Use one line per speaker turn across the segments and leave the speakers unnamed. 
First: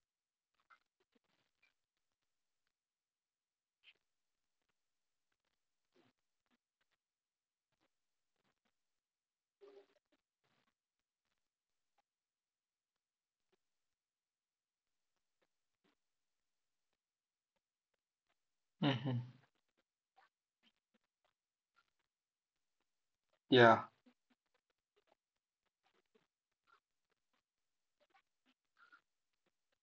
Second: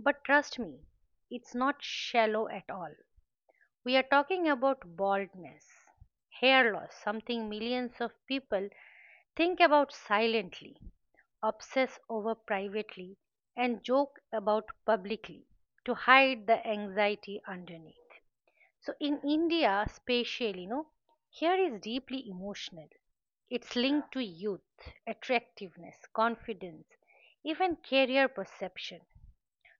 but trust me, it's not shallow at all. We are talking about baldness, hair loss, something millions of people think about silently, obsess over privately, and joke about publicly to hide the anxiety underneath. So
Mhm.
in India, spatially, you know, here is deeply emotional. It's
Yeah,
linked to youth, attractiveness, confidence, even career perception.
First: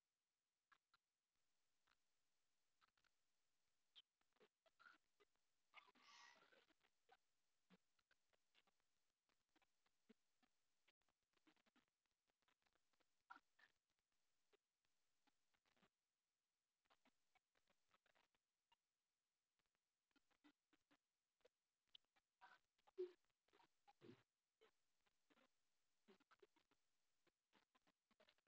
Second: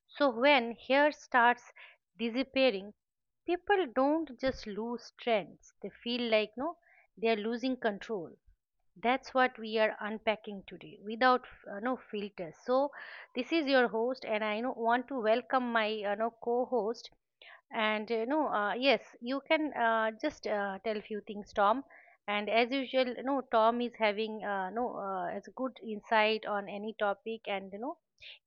So when here starts disappearing, people don't just lose trends. They feel like no, they are losing control. That's what we are unpacking today without no filters. So this is your host, and I know, want to welcome my no, co-host and yes, you can just tell a few things, Tom. And as usual, you know, Tom is having no as good insight on any topic, and you know,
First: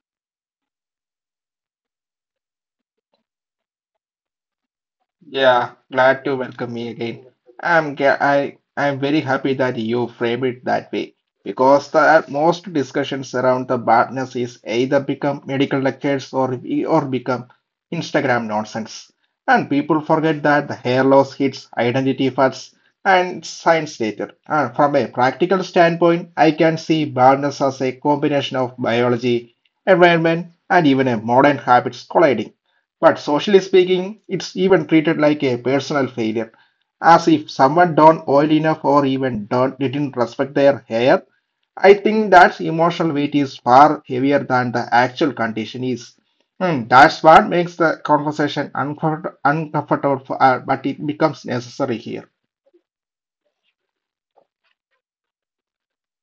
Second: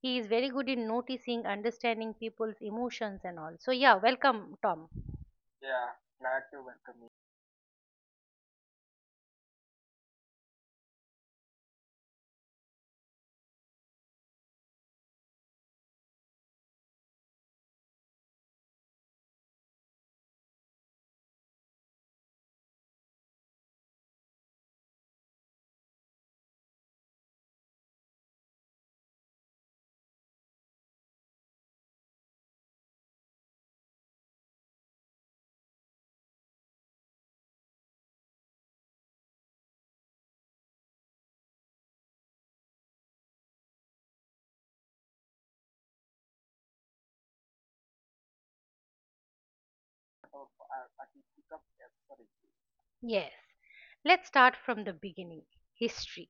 he is very good in noticing, understanding people's emotions and all. So yeah, welcome, Tom.
yeah. Glad to welcome me again. I'm ga- I I'm very happy that you frame it that way because the most discussions around the badness is either become medical lectures or become Instagram nonsense, and people forget that the hair loss hits identity first and science later. And from a practical standpoint, I can see baldness as a combination of biology, environment, and even a modern habits colliding. But socially speaking, it's even treated like a personal failure, as if someone don't oil enough or even don't didn't respect their hair. I think that emotional weight is far heavier than the actual condition is. Hmm, that's what makes the conversation uncomfortable, but it becomes necessary here.
Yes, let's start from the beginning. History.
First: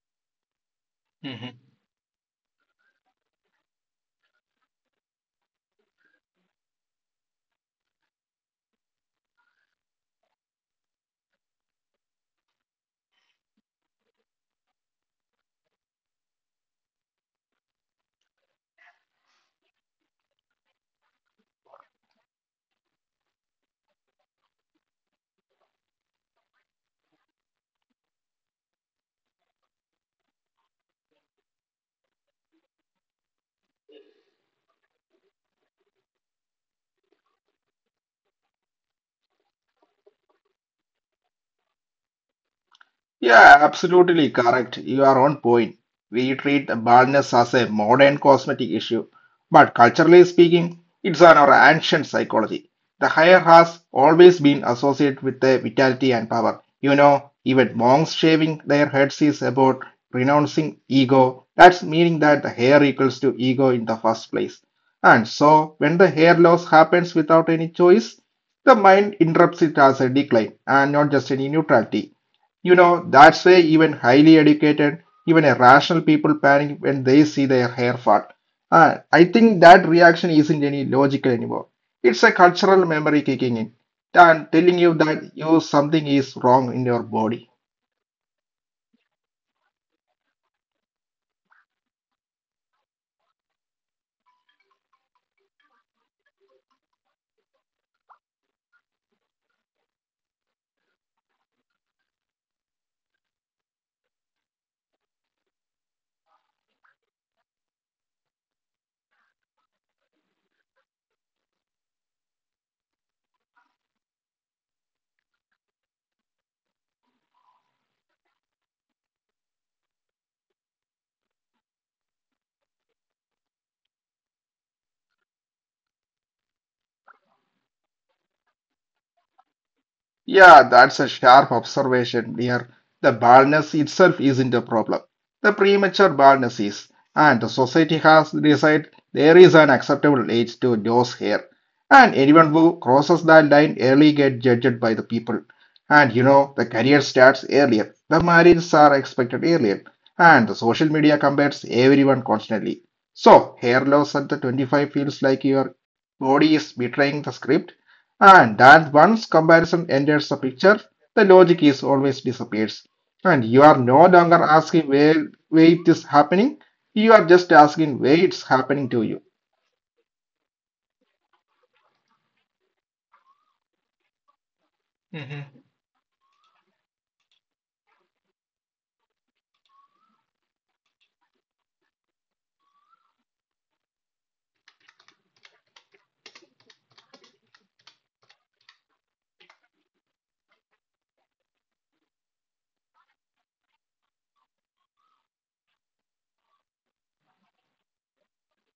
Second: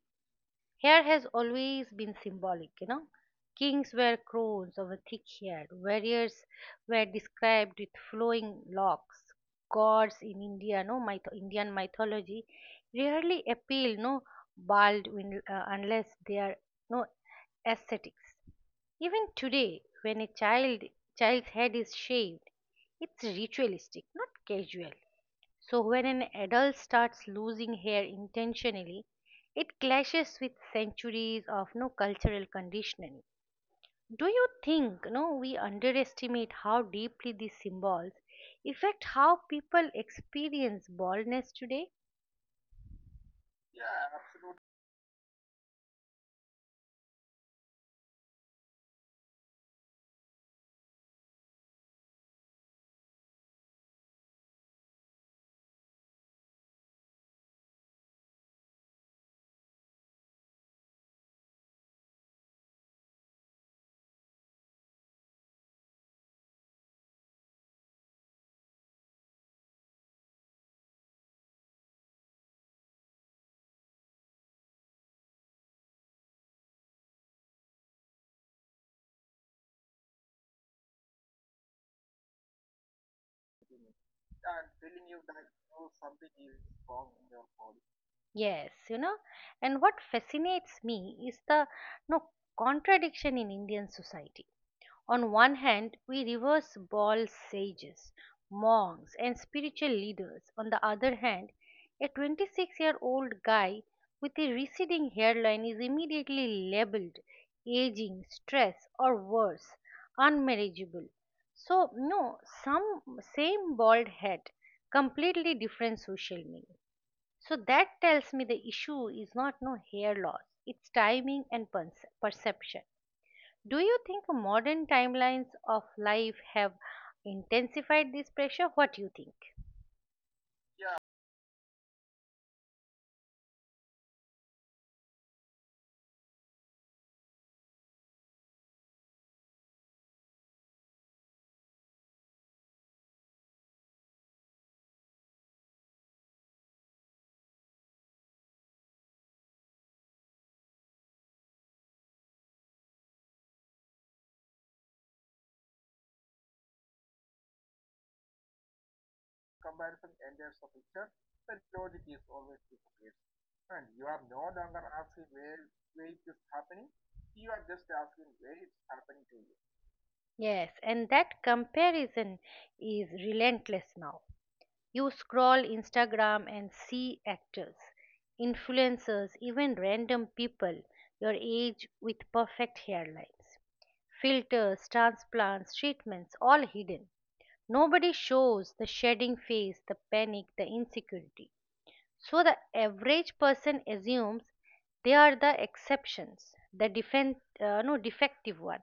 Hair has always been symbolic, you know. Kings wear crowns of a thick hair, warriors were described with flowing locks. Gods in India, no myth- Indian mythology rarely appeal bald unless they are no ascetics. Even today, when a child's head is shaved, it's ritualistic, not casual. So, when an adult starts losing hair intentionally, it clashes with centuries of no cultural conditioning. Do you think no we underestimate how deeply these symbols affect how people experience baldness today?
Yeah, absolutely correct. You are on point. We treat baldness as a modern cosmetic issue, but culturally speaking, it's on our ancient psychology. The hair has always been associated with the vitality and power. You know, even monks shaving their heads is about renouncing ego. That's meaning that the hair equals to ego in the first place. And so, when the hair loss happens without any choice, the mind interprets it as a decline and not just any neutrality. You know, that's why even highly educated, even a rational people panic when they see their hair fall. And I think that reaction isn't any logical anymore. It's a cultural memory kicking in and telling you that you something is wrong in your body.
Yes, you know. And what fascinates me is the no contradiction in Indian society. On one hand we reverse Ball's sages, monks, and spiritual leaders; on the other hand, a 26-year old guy with a receding hairline is immediately labeled aging, stress, or worse, unmarriageable. So, no, some same bald head, completely different social meaning. So that tells me the issue is not no hair loss, it's timing and perception. Do you think modern timelines of life have intensified this pressure? What do you think?
Yeah, that's a sharp observation here. The baldness itself isn't a problem. The premature baldness is, and the society has decided there is an acceptable age to lose hair. And anyone who crosses that line early gets judged by the people. And you know, the career starts earlier, the marriages are expected earlier, and the social media compares everyone constantly. So, hair loss at the 25 feels like your body is betraying the script and that once comparison enters the picture, the logic is always disappears. And you are no longer asking where it is happening, you are just asking where it's happening to you.
Yes, and that comparison is relentless now. You scroll Instagram and see actors, influencers, even random people your age with perfect hairlines, filters, transplants, treatments, all hidden. Nobody shows the shedding face, the panic, the insecurity. So the average person assumes they are the exceptions, the defend, no defective one.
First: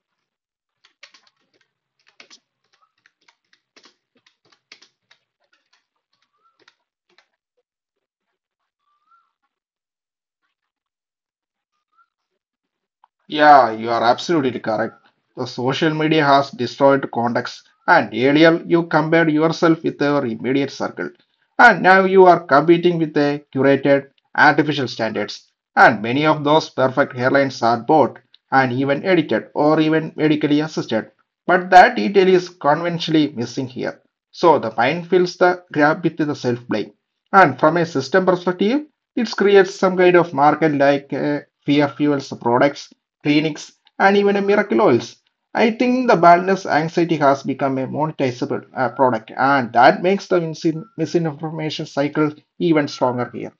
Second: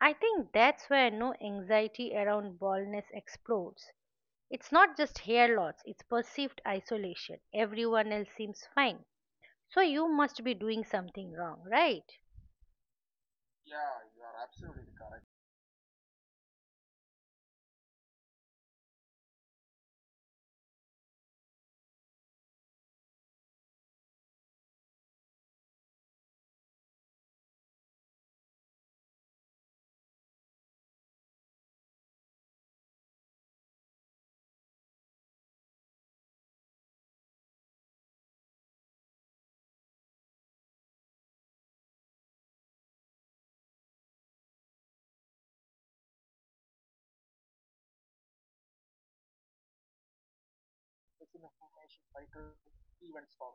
I think that's where no anxiety around baldness explodes. It's not just hair loss, it's perceived isolation. Everyone else seems fine. So you must be doing something wrong, right?
Yeah, you are absolutely correct. The social media has destroyed context, and earlier you compared yourself with your immediate circle, and now you are competing with a curated artificial standards. And many of those perfect hairlines are bought and even edited or even medically assisted. But that detail is conventionally missing here. So the mind fills the gap with the self blame. And from a system perspective, it creates some kind of market like fear fuels products, clinics, and even miracle oils. I think the badness anxiety has become a monetizable product, and that makes the misinformation cycle even stronger here.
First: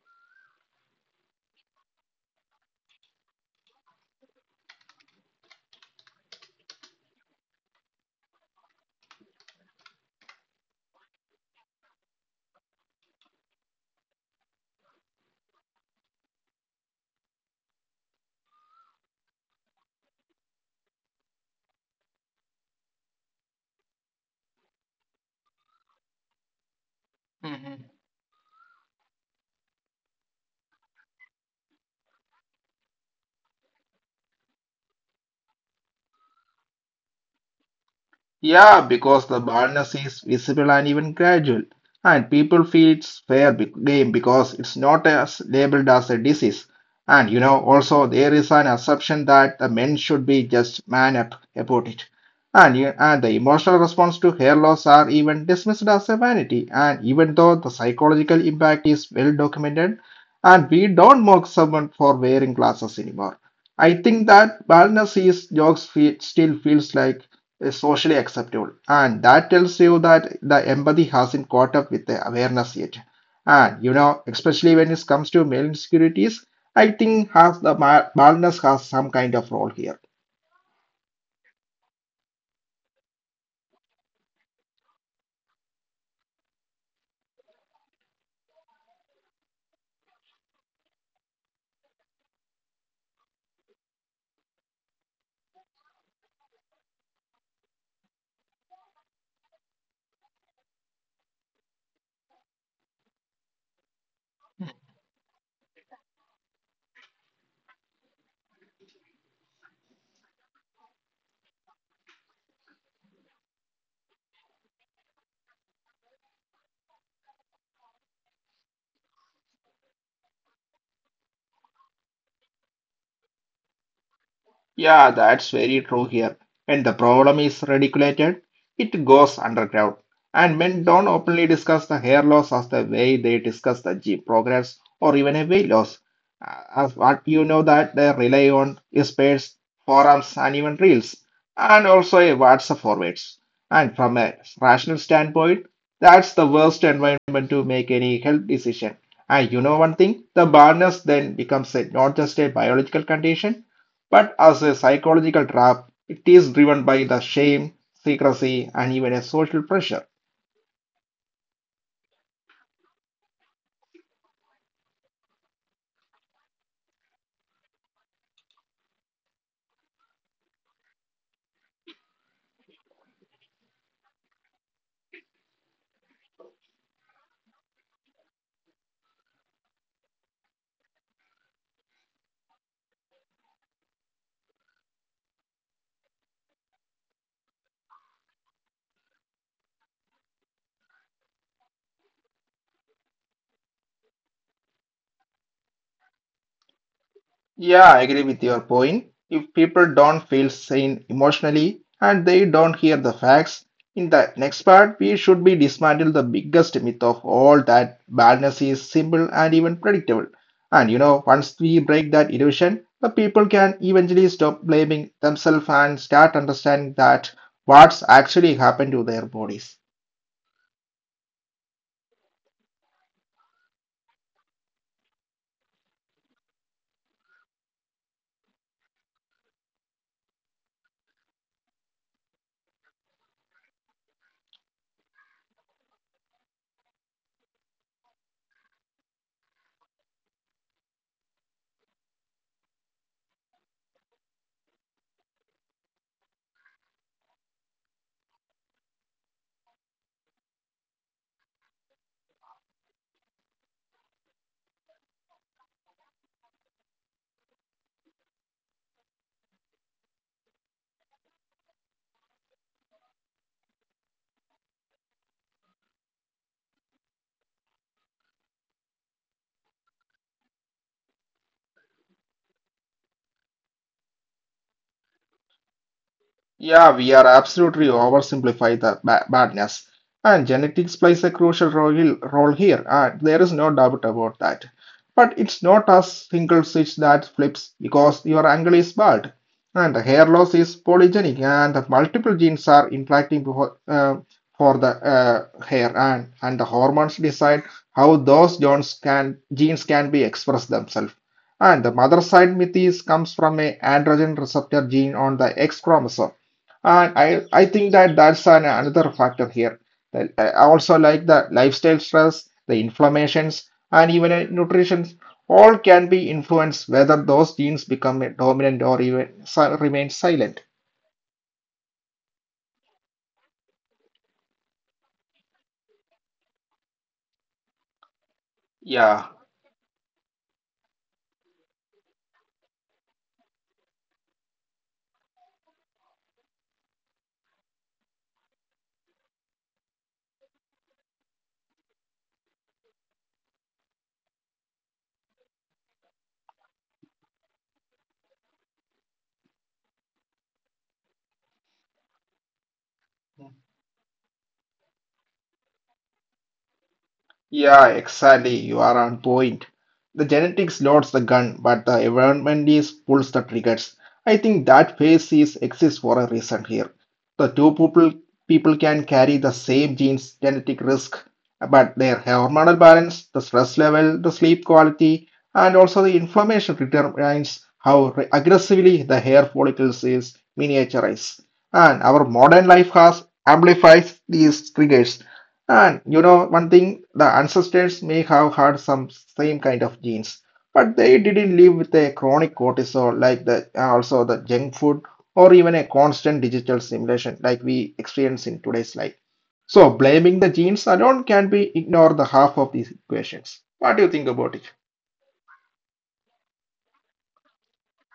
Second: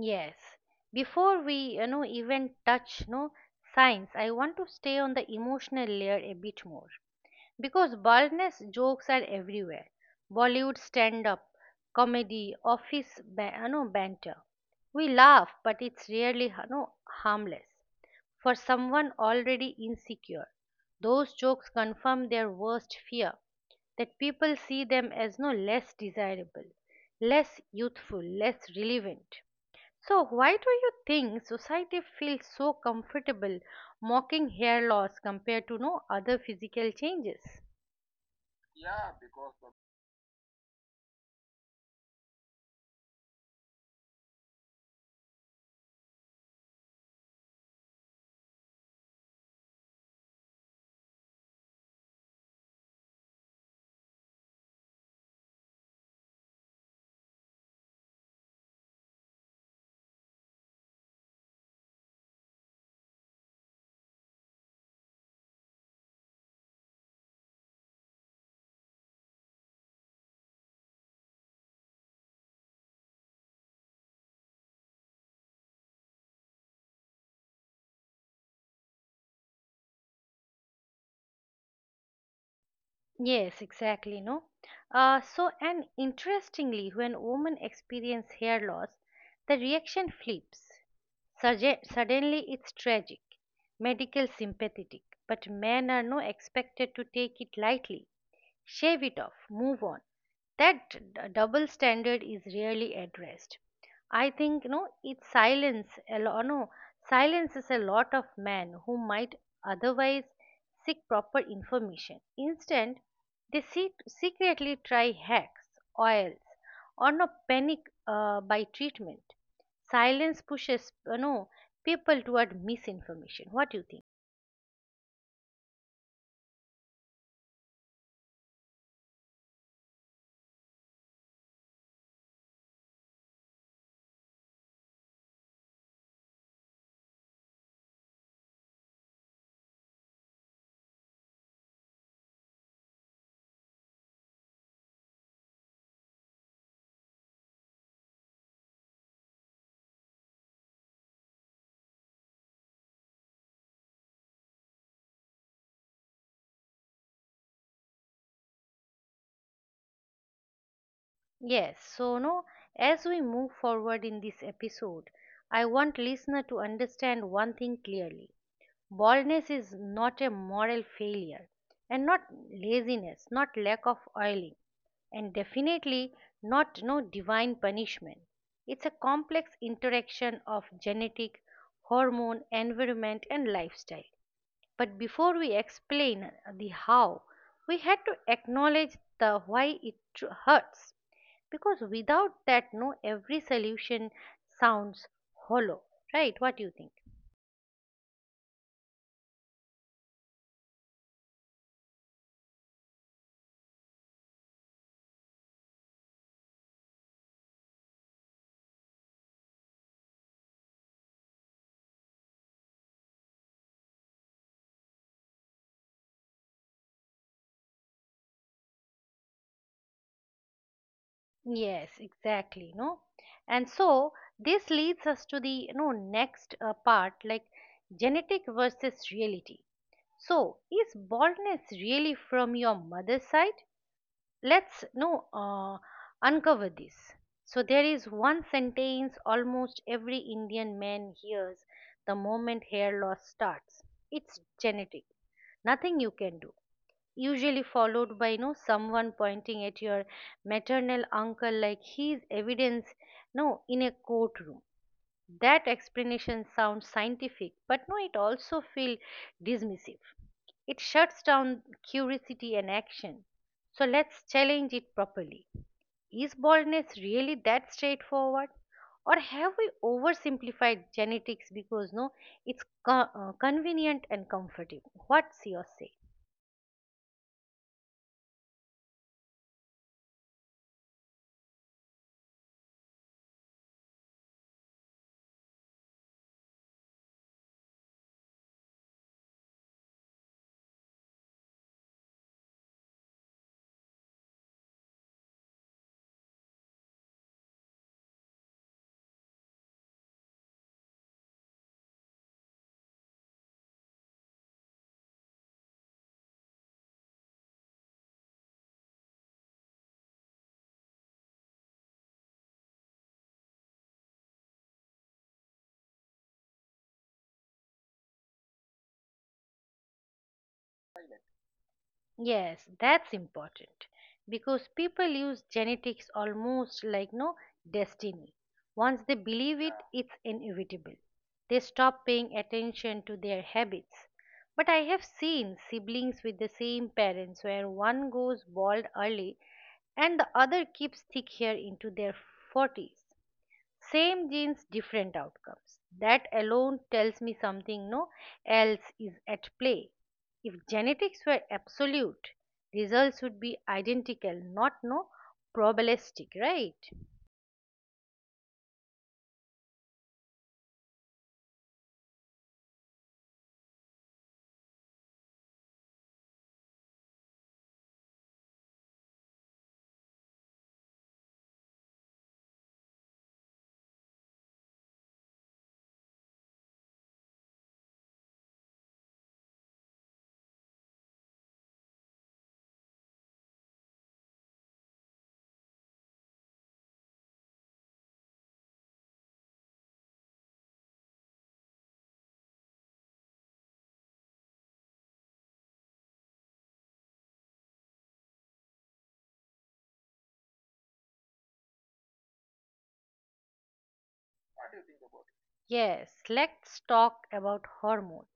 Yes. Before we, you know, even touch no science, I want to stay on the emotional layer a bit more. Because baldness jokes are everywhere. Bollywood stand up, comedy, office banter. We laugh, but it's really, you know, harmless. For someone already insecure, those jokes confirm their worst fear that people see them as no less desirable, less youthful, less relevant. So, why do you think society feels so comfortable mocking hair loss compared to no other physical changes?
Yeah, because the baldness is visible and even gradual, and people feel it's game because it's not as labeled as a disease. And you know, also there is an assumption that the men should be just man up about it. And the emotional response to hair loss are even dismissed as a vanity. And even though the psychological impact is well documented, and we don't mock someone for wearing glasses anymore. I think that baldness is jokes fe still feels like is socially acceptable. And that tells you that the empathy hasn't caught up with the awareness yet. And you know, especially when it comes to male insecurities, I think has the baldness has some kind of role here.
Yes, exactly. No. So and interestingly, when women experience hair loss, the reaction flips. Suddenly, it's tragic, medical sympathetic, but men are no expected to take it lightly. Shave it off, move on. That double standard is rarely addressed. I think, you know, it silence a lo- no silences a lot of men who might otherwise seek proper information. Instead, they seek, secretly try hacks, oils, or no panic by treatment. Silence pushes, you know, people toward misinformation. What do you think?
Yeah, that's very true here. When the problem is radiculated, it goes underground. And men don't openly discuss the hair loss as the way they discuss the G progress or even a weight loss. As what you know that they rely on is pairs, forums, and even reels, and also a WhatsApp forwards. And from a rational standpoint, that's the worst environment to make any health decision. And you know one thing, the barrenness then becomes a, not just a biological condition but as a psychological trap, it is driven by the shame, secrecy, and even a social pressure.
Yes, so no, as we move forward in this episode, I want listener to understand one thing clearly. Baldness is not a moral failure, and not laziness, not lack of oiling, and definitely not no divine punishment. It's a complex interaction of genetic, hormone, environment, and lifestyle. But before we explain the how, we had to acknowledge the why it hurts. Because without that, no, every solution sounds hollow, right? What do you think?
Yeah, I agree with your point. If people don't feel sane emotionally and they don't hear the facts, in the next part, we should be dismantle the biggest myth of all that badness is simple and even predictable. And you know, once we break that illusion, the people can eventually stop blaming themselves and start understanding that what's actually happened to their bodies.
Yes, exactly. No, and so this leads us to the next part, like genetic versus reality. So, is baldness really from your mother's side? Let's no uncover this. So there is one sentence almost every Indian man hears the moment hair loss starts. It's genetic. Nothing you can do, usually followed by, you know, someone pointing at your maternal uncle like he's evidence no in a courtroom. That explanation sounds scientific, but no it also feels dismissive. It shuts down curiosity and action. So let's challenge it properly. Is baldness really that straightforward, or have we oversimplified genetics because no it's convenient and comfortable? What's your say?
Yeah, we are absolutely oversimplify the badness. And genetics plays a crucial role here, and there is no doubt about that. But it's not a single switch that flips because your angle is bad. And the hair loss is polygenic, and the multiple genes are impacting for the hair, and the hormones decide how those genes can be expressed themselves. And the mother side myth is comes from a androgen receptor gene on the X chromosome and I think that another factor here. I also like the lifestyle stress, the inflammations, and even nutrition, all can be influenced whether those genes become dominant or even remain silent.
Yes, that's important because people use genetics almost like no destiny. Once they believe
Yeah.
it, it's inevitable. They stop paying attention to their habits. But I have seen siblings with the same parents where one goes bald early and the other keeps thick hair into their 40s. Same genes, different outcomes. That alone tells me something no else is at play. If genetics were absolute, results would be identical, not no probabilistic, right?
Yeah, exactly. You are on point. The genetics loads the gun, but the environment is pulls the triggers. I think that phase is exists for a reason here. The two people can carry the same genes genetic risk, but their hormonal balance, the stress level, the sleep quality, and also the inflammation determines how aggressively the hair follicles is miniaturized. And our modern life has amplifies these triggers and you know, one thing, the ancestors may have had some same kind of genes, but they didn't live with a chronic cortisol like the also the junk food or even a constant digital stimulation like we experience in today's life. So blaming the genes alone can be ignore the half of these equations. What do you think about it?
Yes, let's talk about hormones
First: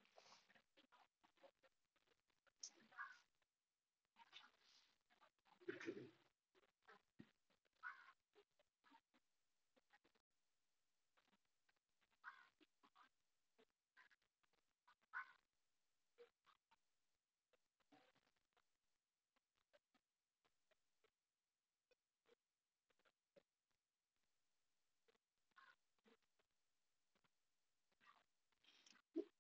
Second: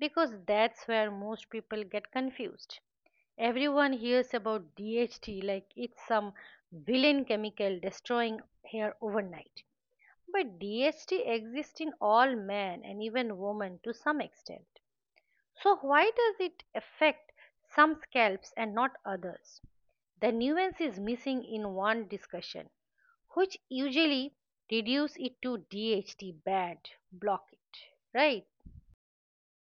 because that's where most people get confused. Everyone hears about DHT like it's some villain chemical destroying hair overnight. But DST exists in all men and even women to some extent. So why does it affect some scalps and not others? The nuance is missing in one discussion, which usually reduce it to DHT bad, block it, right?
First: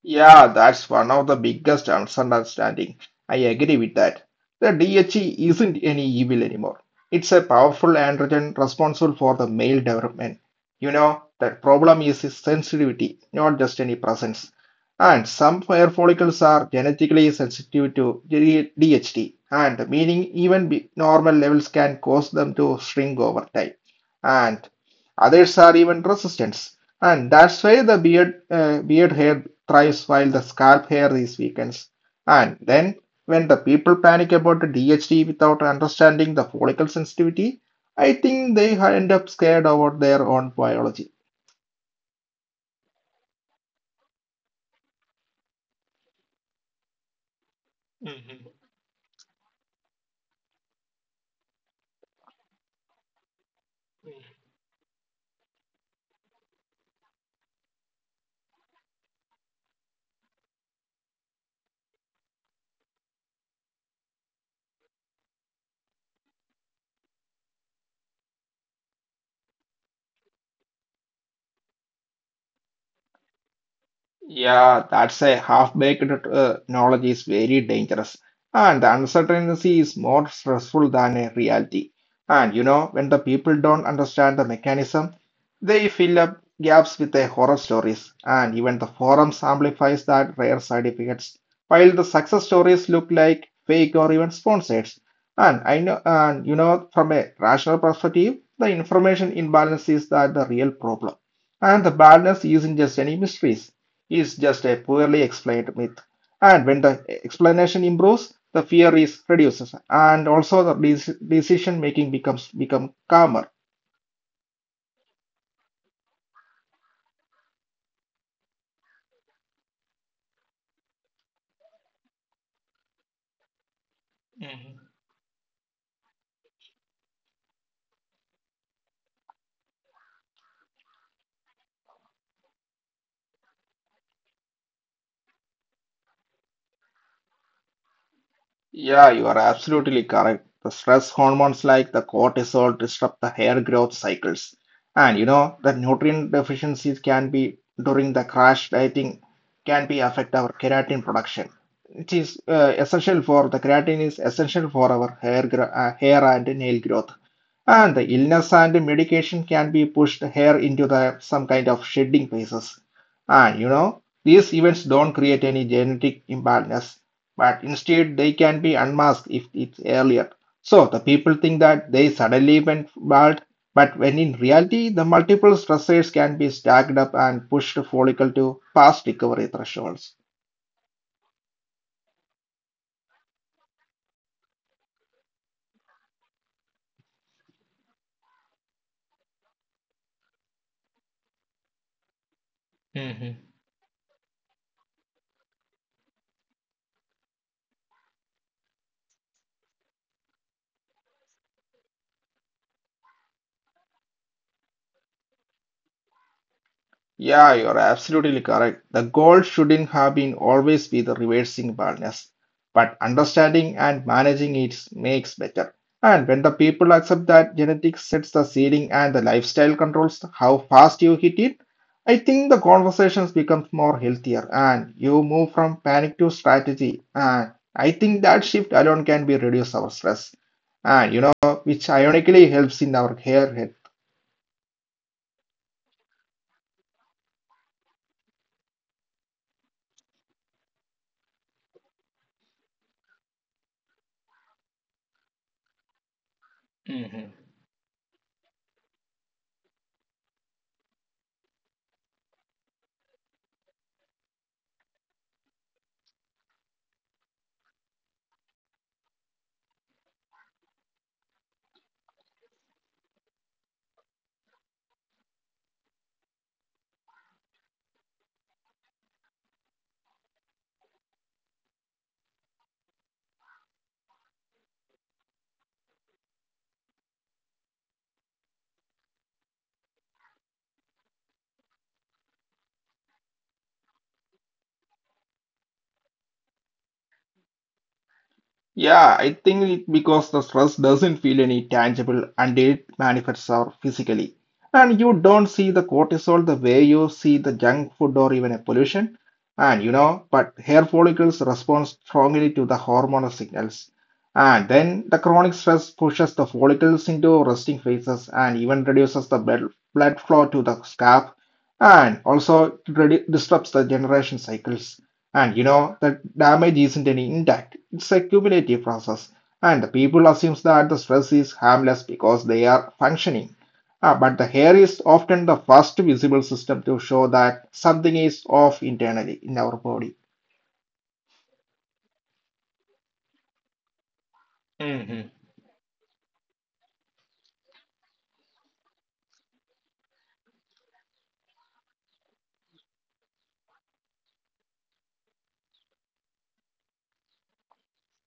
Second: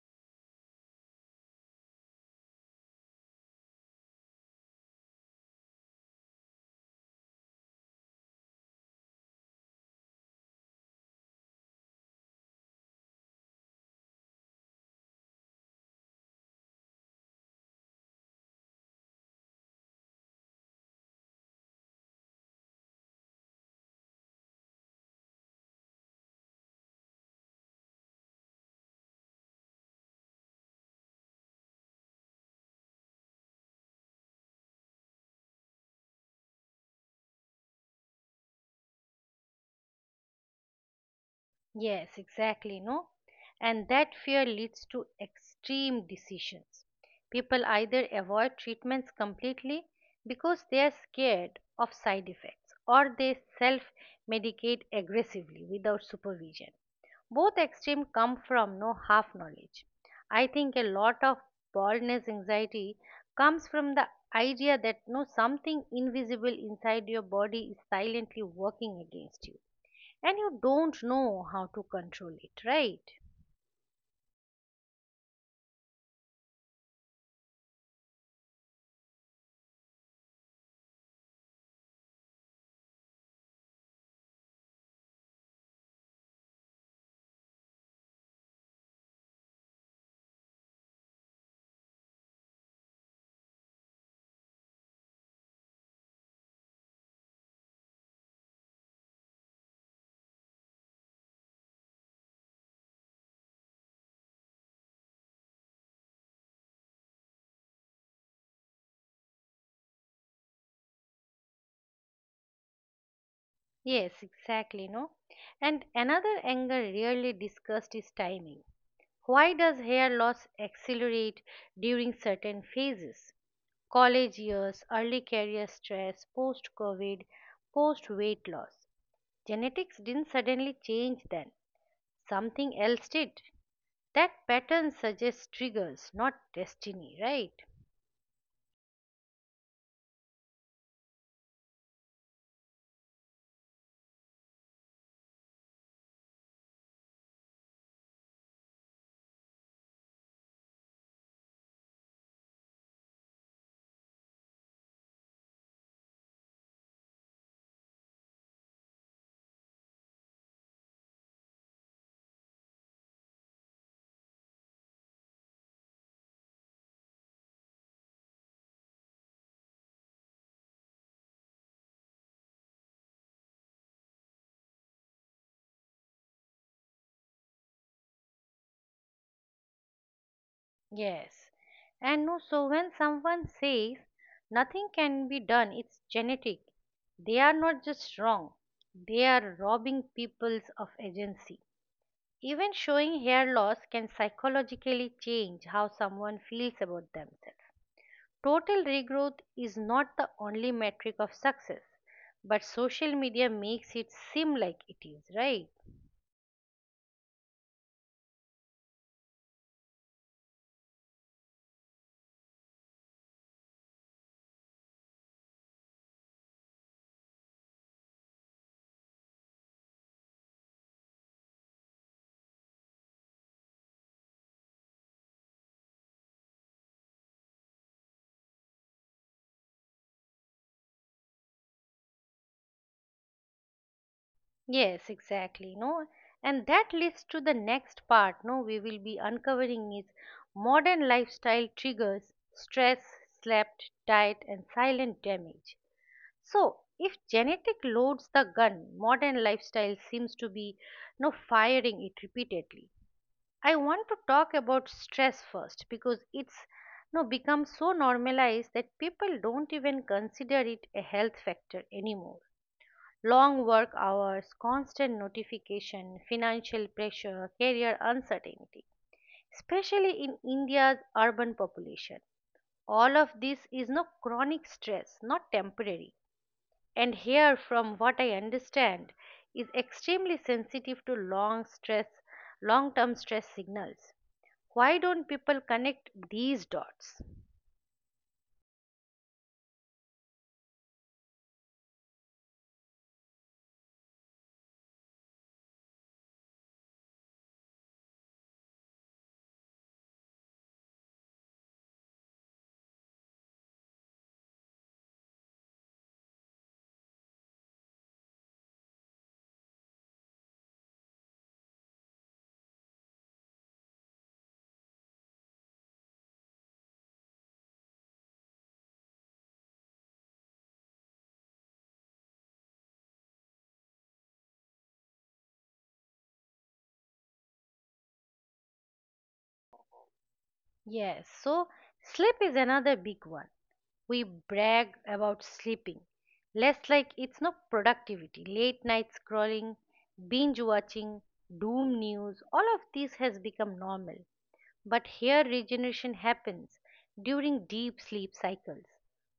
Yeah, that's one of the biggest misunderstanding. I agree with that. The DHE isn't any evil anymore. It's a powerful androgen responsible for the male development. You know, the problem is its sensitivity, not just any presence. And some hair follicles are genetically sensitive to DHT, and meaning even normal levels can cause them to shrink over time. And others are even resistant. And that's why the beard hair thrives while the scalp hair is weakens. And then, when the people panic about the DHT without understanding the follicle sensitivity, I think they end up scared about their own biology.
Yes, exactly, no? And that fear leads to extreme decisions. People either avoid treatments completely because they are scared of side effects, or they self medicate aggressively without supervision. Both extremes come from no half knowledge. I think a lot of baldness anxiety comes from the idea that no something invisible inside your body is silently working against you, and you don't know how to control it, right?
Yeah, that's a half-baked knowledge is very dangerous, and the uncertainty is more stressful than a reality. And you know, when the people don't understand the mechanism, they fill up gaps with their horror stories, and even the forums amplifies that rare certificates, while the success stories look like fake or even sponsored. And you know, from a rational perspective, the information imbalance is that the real problem, and the balance isn't just any mysteries is just a poorly explained myth. And when the explanation improves, the fear is reduces, and also the decision making becomes become calmer.
Yes, exactly, no? And another angle really discussed is timing. Why does hair loss accelerate during certain phases? College
Mhm.
years, early career stress, post covid, post weight loss. Genetics didn't suddenly change then, something else did. That pattern suggests triggers, not destiny, right?
Yeah, you are absolutely correct. The stress hormones like the cortisol disrupt the hair growth cycles. And you know, the nutrient deficiencies can be during the crash dieting can be affect our keratin production. It is essential for the keratin is essential for our hair and nail growth. And the illness and medication can be pushed hair into the some kind of shedding phases. And you know, these events don't create any genetic imbalance, but instead they can be unmasked if it's earlier. So the people think that they suddenly went bald, but when in reality the multiple stressors can be stacked up and pushed follicle to past recovery thresholds.
Yes. And no, so when someone says nothing can be done, it's genetic, they are not just wrong, they are robbing peoples of agency. Even showing hair loss can psychologically change how someone feels about themselves. Total regrowth is not the only metric of success, but social media makes it seem like it is, right?
Yeah, you're absolutely correct. The goal shouldn't have been always be the reversing badness, but understanding and managing it makes better. And when the people accept that genetics sets the ceiling and the lifestyle controls how fast you hit it, I think the conversations become more healthier and you move from panic to strategy. And I think that shift alone can be reduce our stress. And you know, which ironically helps in our hair.
Yes, exactly. No, and that leads to the next part. No, we will be uncovering is modern lifestyle triggers, stress, slept, diet, and silent damage. So, if genetic loads the gun, modern lifestyle seems to be no firing it repeatedly. I want to talk about stress first because it's no become so normalized that people don't even consider it a health factor anymore. Long work hours, constant notification, financial pressure, career uncertainty, especially in India's urban population. All of this is chronic stress, not temporary. And here, from what I understand, is extremely sensitive to long-term stress signals. Why don't people connect these dots?
Yeah, I think it because the stress doesn't feel any tangible and it manifests out physically. And you don't see the cortisol the way you see the junk food or even a pollution. And you know, but hair follicles respond strongly to the hormonal signals. And then the chronic stress pushes the follicles into resting phases and even reduces the blood flow to the scalp and also it disrupts the generation cycles. And you know, the damage isn't any intact, it's a cumulative process. And the people assumes that the stress is harmless because they are functioning. Ah, but the hair is often the first visible system to show that something is off internally in our body.
Yes, so sleep is another big one. We brag about sleeping less like it's no productivity. Late night scrolling, binge watching, doom news, all of this has become normal. But here regeneration happens during deep sleep cycles.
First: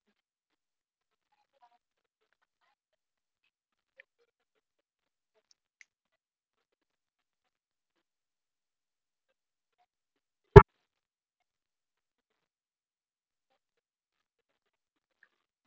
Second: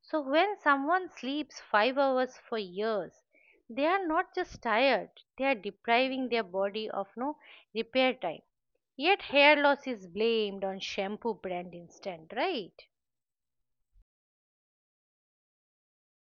So when someone sleeps 5 hours for years, they are not just tired, they are depriving their body of no repair time. Yet hair loss is blamed on shampoo brand instead, right?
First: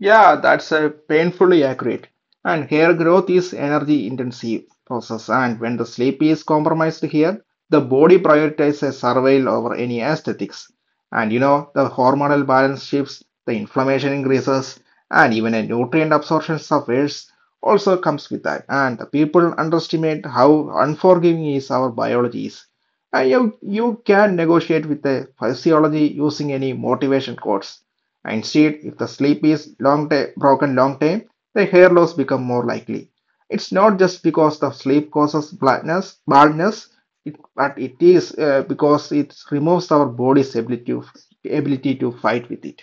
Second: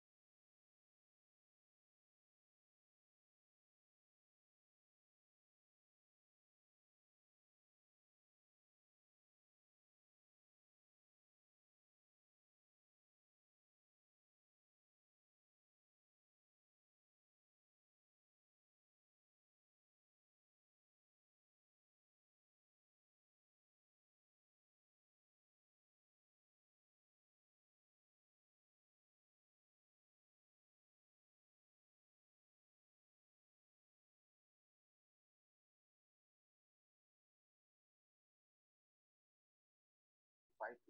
Yeah, that's a painfully accurate. And hair growth is energy intensive process, and when the sleep is compromised here, the body prioritizes survival over any aesthetics. And you know, the hormonal balance shifts, the inflammation increases, and even a nutrient absorption suffers also comes with that. And the people underestimate how unforgiving is our biology is. And you can negotiate with the physiology using any motivation quotes. Instead, if the sleep is broken long time, the hair loss become more likely. It's not just because the sleep causes blindness, baldness, it, but it is because it removes our body's ability to fight with it.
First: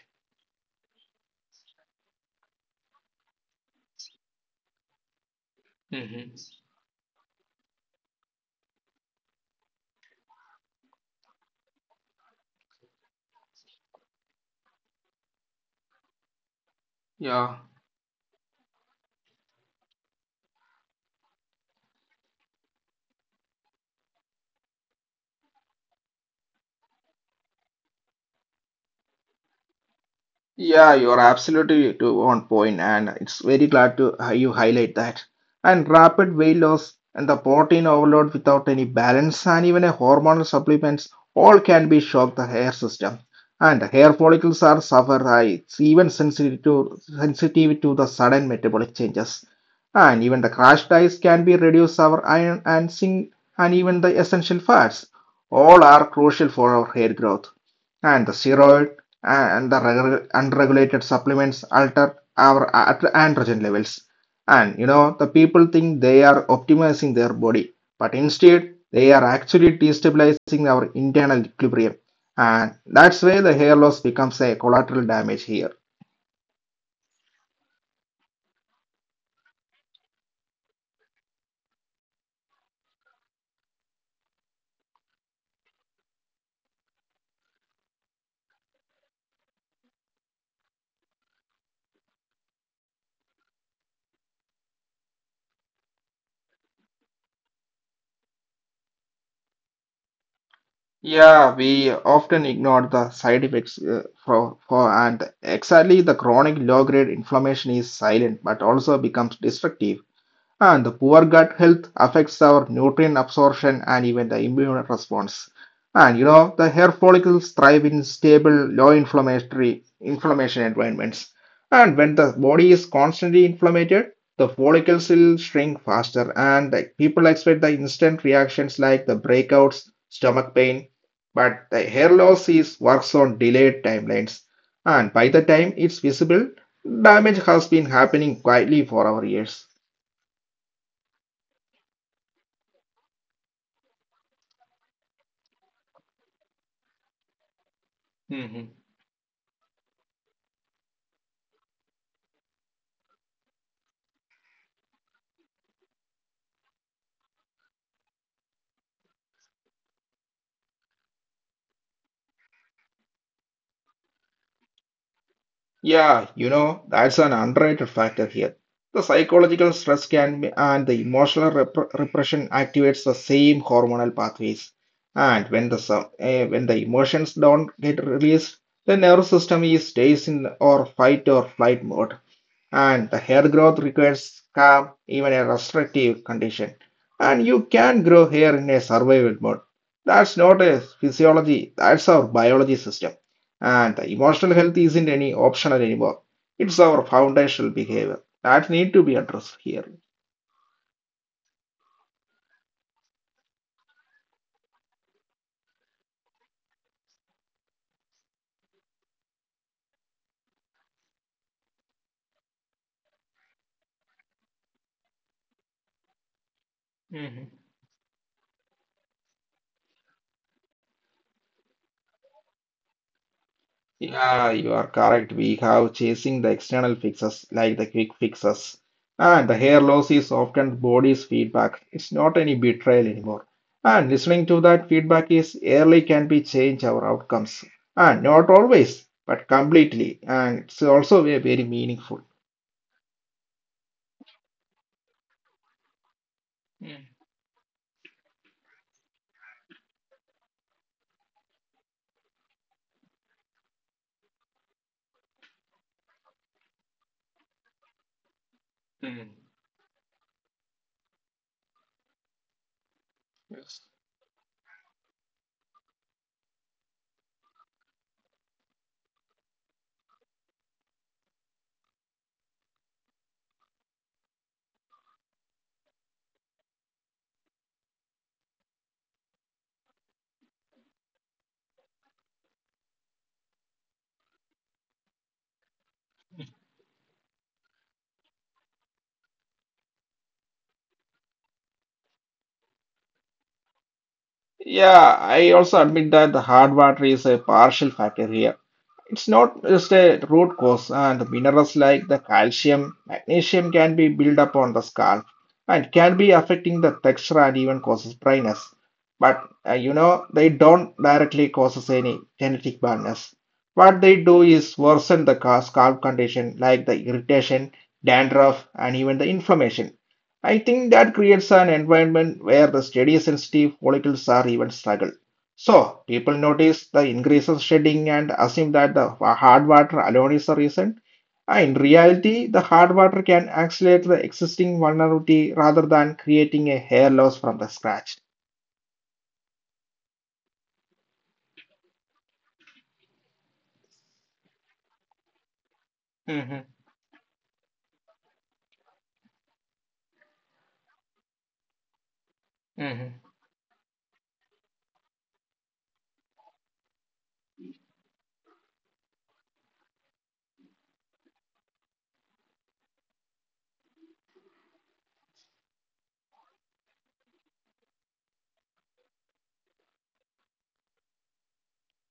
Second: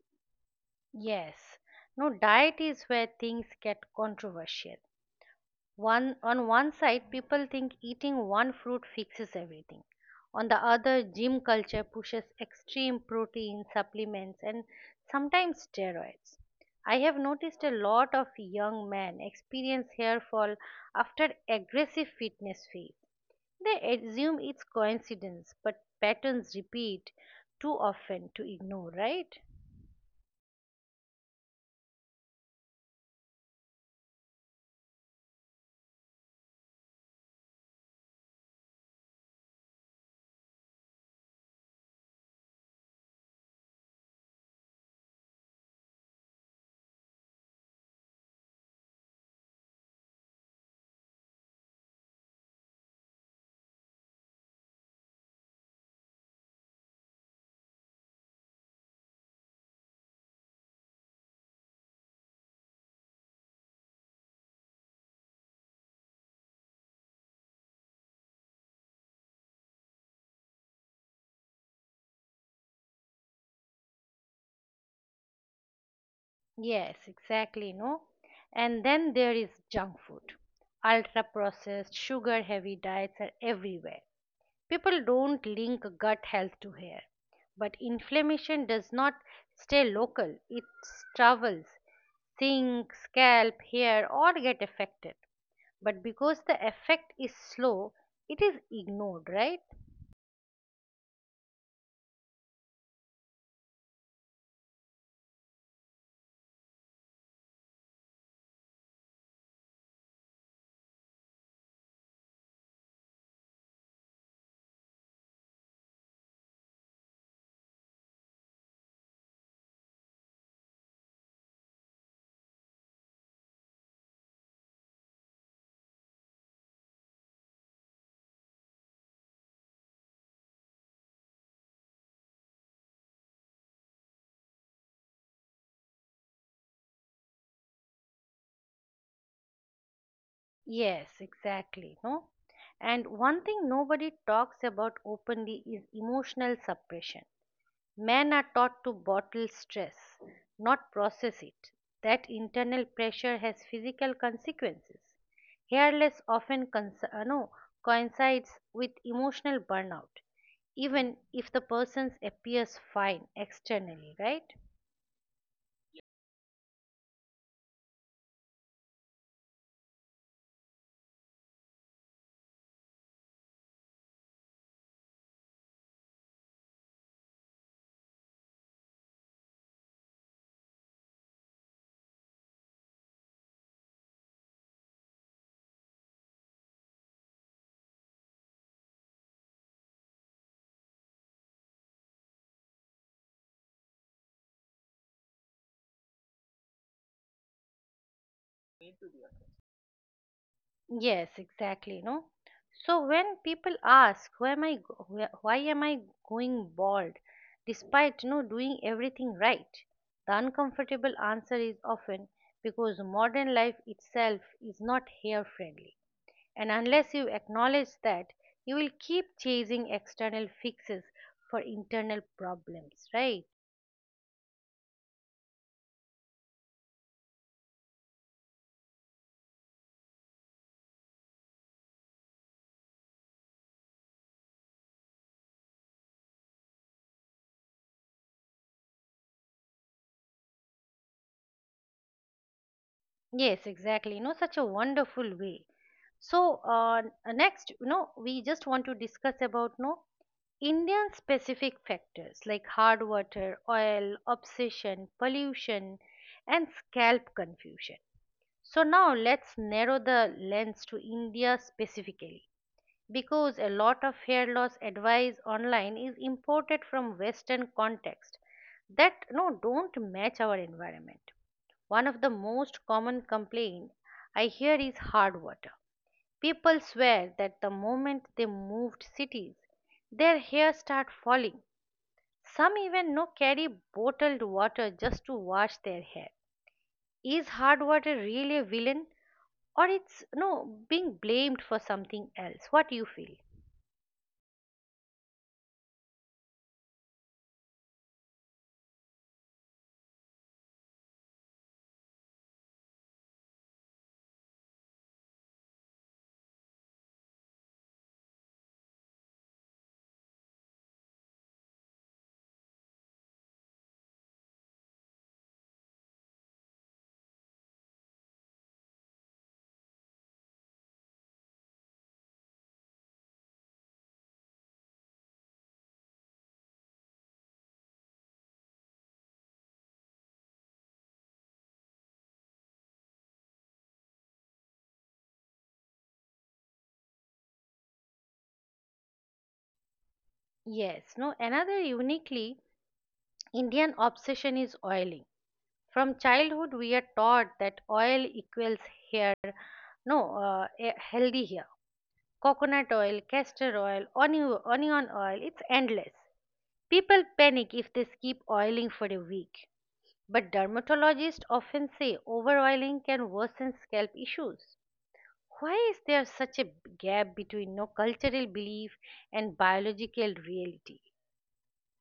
Yes. No, diet is where things get controversial. One
Hmm.
on one side, people think eating one fruit fixes everything. On the other, gym culture pushes extreme protein supplements and sometimes steroids. I have
Yeah.
noticed a lot of young men experience hair fall after aggressive fitness phase. They assume it's coincidence, but patterns repeat too often to ignore, right?
Yeah, you're absolutely to on point, and it's very glad to you highlight that. And rapid weight loss and the protein overload without any balance and even a hormonal supplements all can be shock the hair system. And hair follicles are suffer high. It's even sensitive to the sudden metabolic changes. And even the crash diets can be reduce our iron and zinc and even the essential fats. All are crucial for our hair growth, and the steroid and the unregulated supplements alter our androgen levels. And you know, the people think they are optimizing their body, but instead, they are actually destabilizing our internal equilibrium. And that's where the hair loss becomes a collateral damage here.
Yes, exactly, no? And then there is junk food. Ultra processed, sugar heavy diets are everywhere. People don't link gut health to hair, but inflammation does not stay local, it travels, sink, scalp, hair, or get affected. But because the effect is slow, it is ignored, right?
Yeah, we often ignore the side effects for and exactly the chronic low grade inflammation is silent but also becomes destructive. And the poor gut health affects our nutrient absorption and even the immune response. And you know, the hair follicles thrive in stable, low inflammatory inflammation environments. And when the body is constantly inflamed, the follicles will shrink faster, and like, people expect the instant reactions like the breakouts, stomach pain. But the hair loss is works on delayed timelines, and by the time it's visible, damage has been happening quietly for our years.
Yes, exactly, no? And one thing nobody talks about openly is emotional suppression. Men are taught to bottle stress, not process it. That internal pressure has physical consequences. Hairless often cons- no, coincides with emotional burnout, even if the person appears fine externally, right?
Yeah, you know, that's an underrated factor here. The psychological stress can be, and the emotional repression activates the same hormonal pathways. And when the when the emotions don't get released, the nervous system is stays in or fight or flight mode, and the hair growth requires calm, even a restrictive condition. And you can grow hair in a survival mode. That's not a physiology, that's our biology system. And the emotional health isn't any optional anymore. It's our foundational behavior that need to be addressed here.
Yes, exactly. No. So when people ask, why am I going bald, despite, you know, doing everything right, the uncomfortable answer is often because modern life itself is not hair friendly, and unless you
Mhm.
acknowledge that, you will keep chasing external fixes for internal problems, right?
Yeah, you are correct. We have chasing the external fixes like the quick fixes. And the hair loss is often the body's feedback. It's not any betrayal anymore. And listening to that feedback is early can be change our outcomes. And not always, but completely. And it's also very, very meaningful.
Yes, exactly. You know, such a wonderful way. So
Mm.
uh, next, you know, we just want to discuss about no Indian specific factors like hard water, oil, obsession, pollution, and scalp confusion. So now
Mm.
let's narrow the lens to India specifically, because a
Yes.
lot of hair loss advice online is imported from western context that don't match our environment. One of the most common complaint I hear is hard water. People swear that the moment they moved cities, their hair start falling. Some even no carry bottled water just to wash their hair. Is hard water really a villain, or it's no being blamed for something else? What do you feel?
Yeah, I also admit that the hard water is a partial factor here. It's not just a root cause, and minerals like the calcium, magnesium can be built up on the scalp and can be affecting the texture and even causes dryness. But you know, they don't directly causes any genetic baldness. What they do is worsen the scalp condition like the irritation, dandruff, and even the inflammation. I think that creates an environment where the steady sensitive follicles are even struggle. So, people notice the increases shedding and assume that the hard water alone is the reason. In reality, the hard water can accelerate the existing vulnerability rather than creating a hair loss from the scratch.
Yes, no, another uniquely Indian obsession is oiling. From
Mm-hmm.
childhood, we are taught that oil equals hair, no, eh, healthy hair. Coconut oil, castor oil, onion oil, it's endless. People panic if they skip oiling for a week. But dermatologists often say overoiling can worsen scalp issues. Why is there such a gap between no cultural belief and biological reality?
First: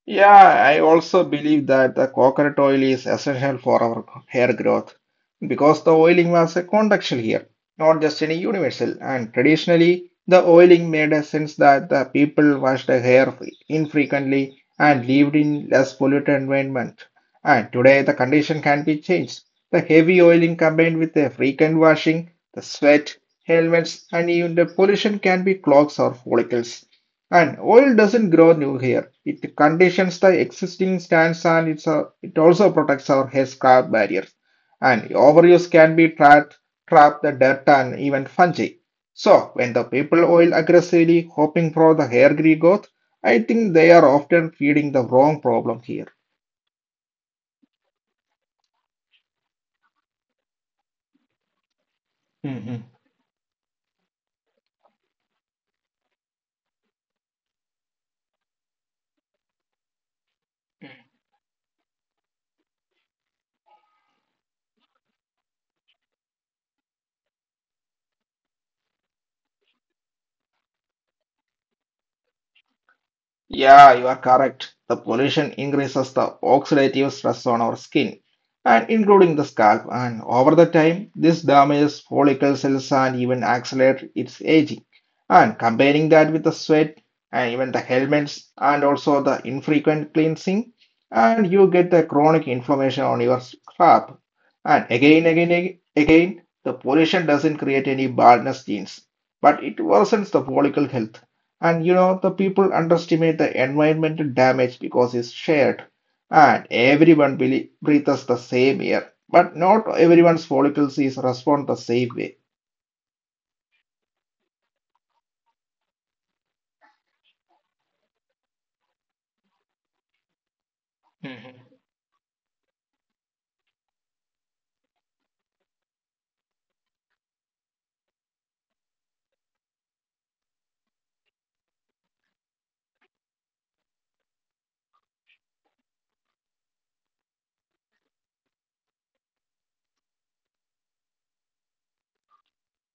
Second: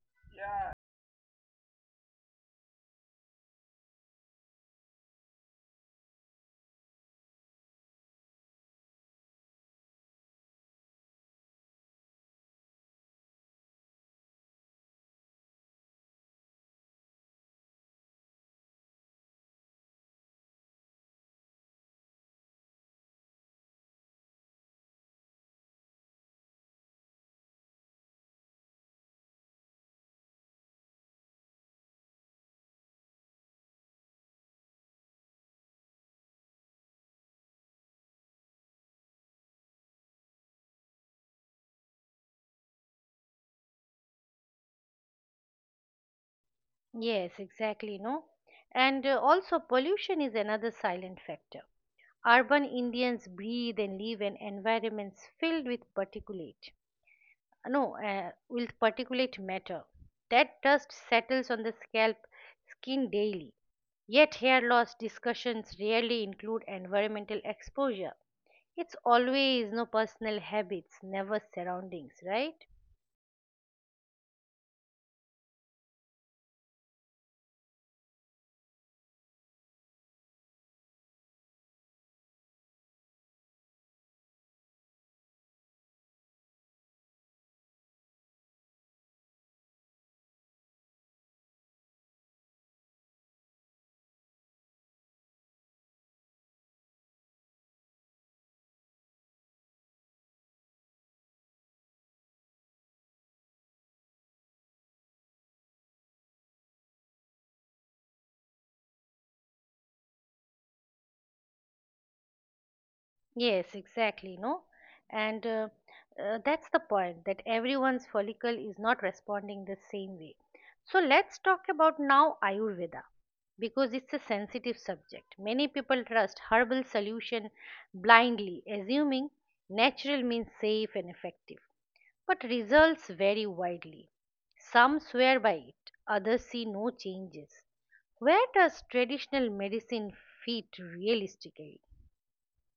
Yeah, I also believe that the coconut oil is essential for our hair growth because the oiling was a contextual here, not just any universal. And traditionally, the oiling made a sense that the people washed their hair infrequently and lived in less polluted environment. And today, the condition can be changed. The heavy oiling combined with the frequent washing, the sweat, helmets, and even the pollution can be clogs or follicles. And oil doesn't grow new here. It conditions the existing stands, and it's a, it also protects our hair scalp barriers. And overuse can be trapped, trap the dirt and even fungi. So when the people oil aggressively hoping for the hair growth, I think they are often feeding the wrong problem here.
Yes, exactly, no? And also, pollution is another silent factor. Urban
Mhm.
Indians breathe and live in environments filled with particulate, no, with particulate matter. That dust settles on the scalp, skin daily. Yet, hair loss discussions rarely include environmental exposure. It's always personal habits, never surroundings, right?
Yeah, you are correct. The pollution increases the oxidative stress on our skin and including the scalp, and over the time this damages follicle cells and even accelerates its aging. And comparing that with the sweat and even the helmets and also the infrequent cleansing, and you get the chronic inflammation on your scalp. And again, the pollution doesn't create any baldness genes, but it worsens the follicle health, and you know, the people underestimate the environmental damage because it's shared and everyone breathes the same air. But not everyone's follicles is respond the same way.
Yes, exactly, no? And that's the point that everyone's follicle is not responding the same way. So let's talk about now Ayurveda, because it's a sensitive subject. Many people trust herbal solution blindly, assuming natural means safe and effective. But results vary widely. Some swear by it, others see no changes. Where does traditional medicine fit realistically?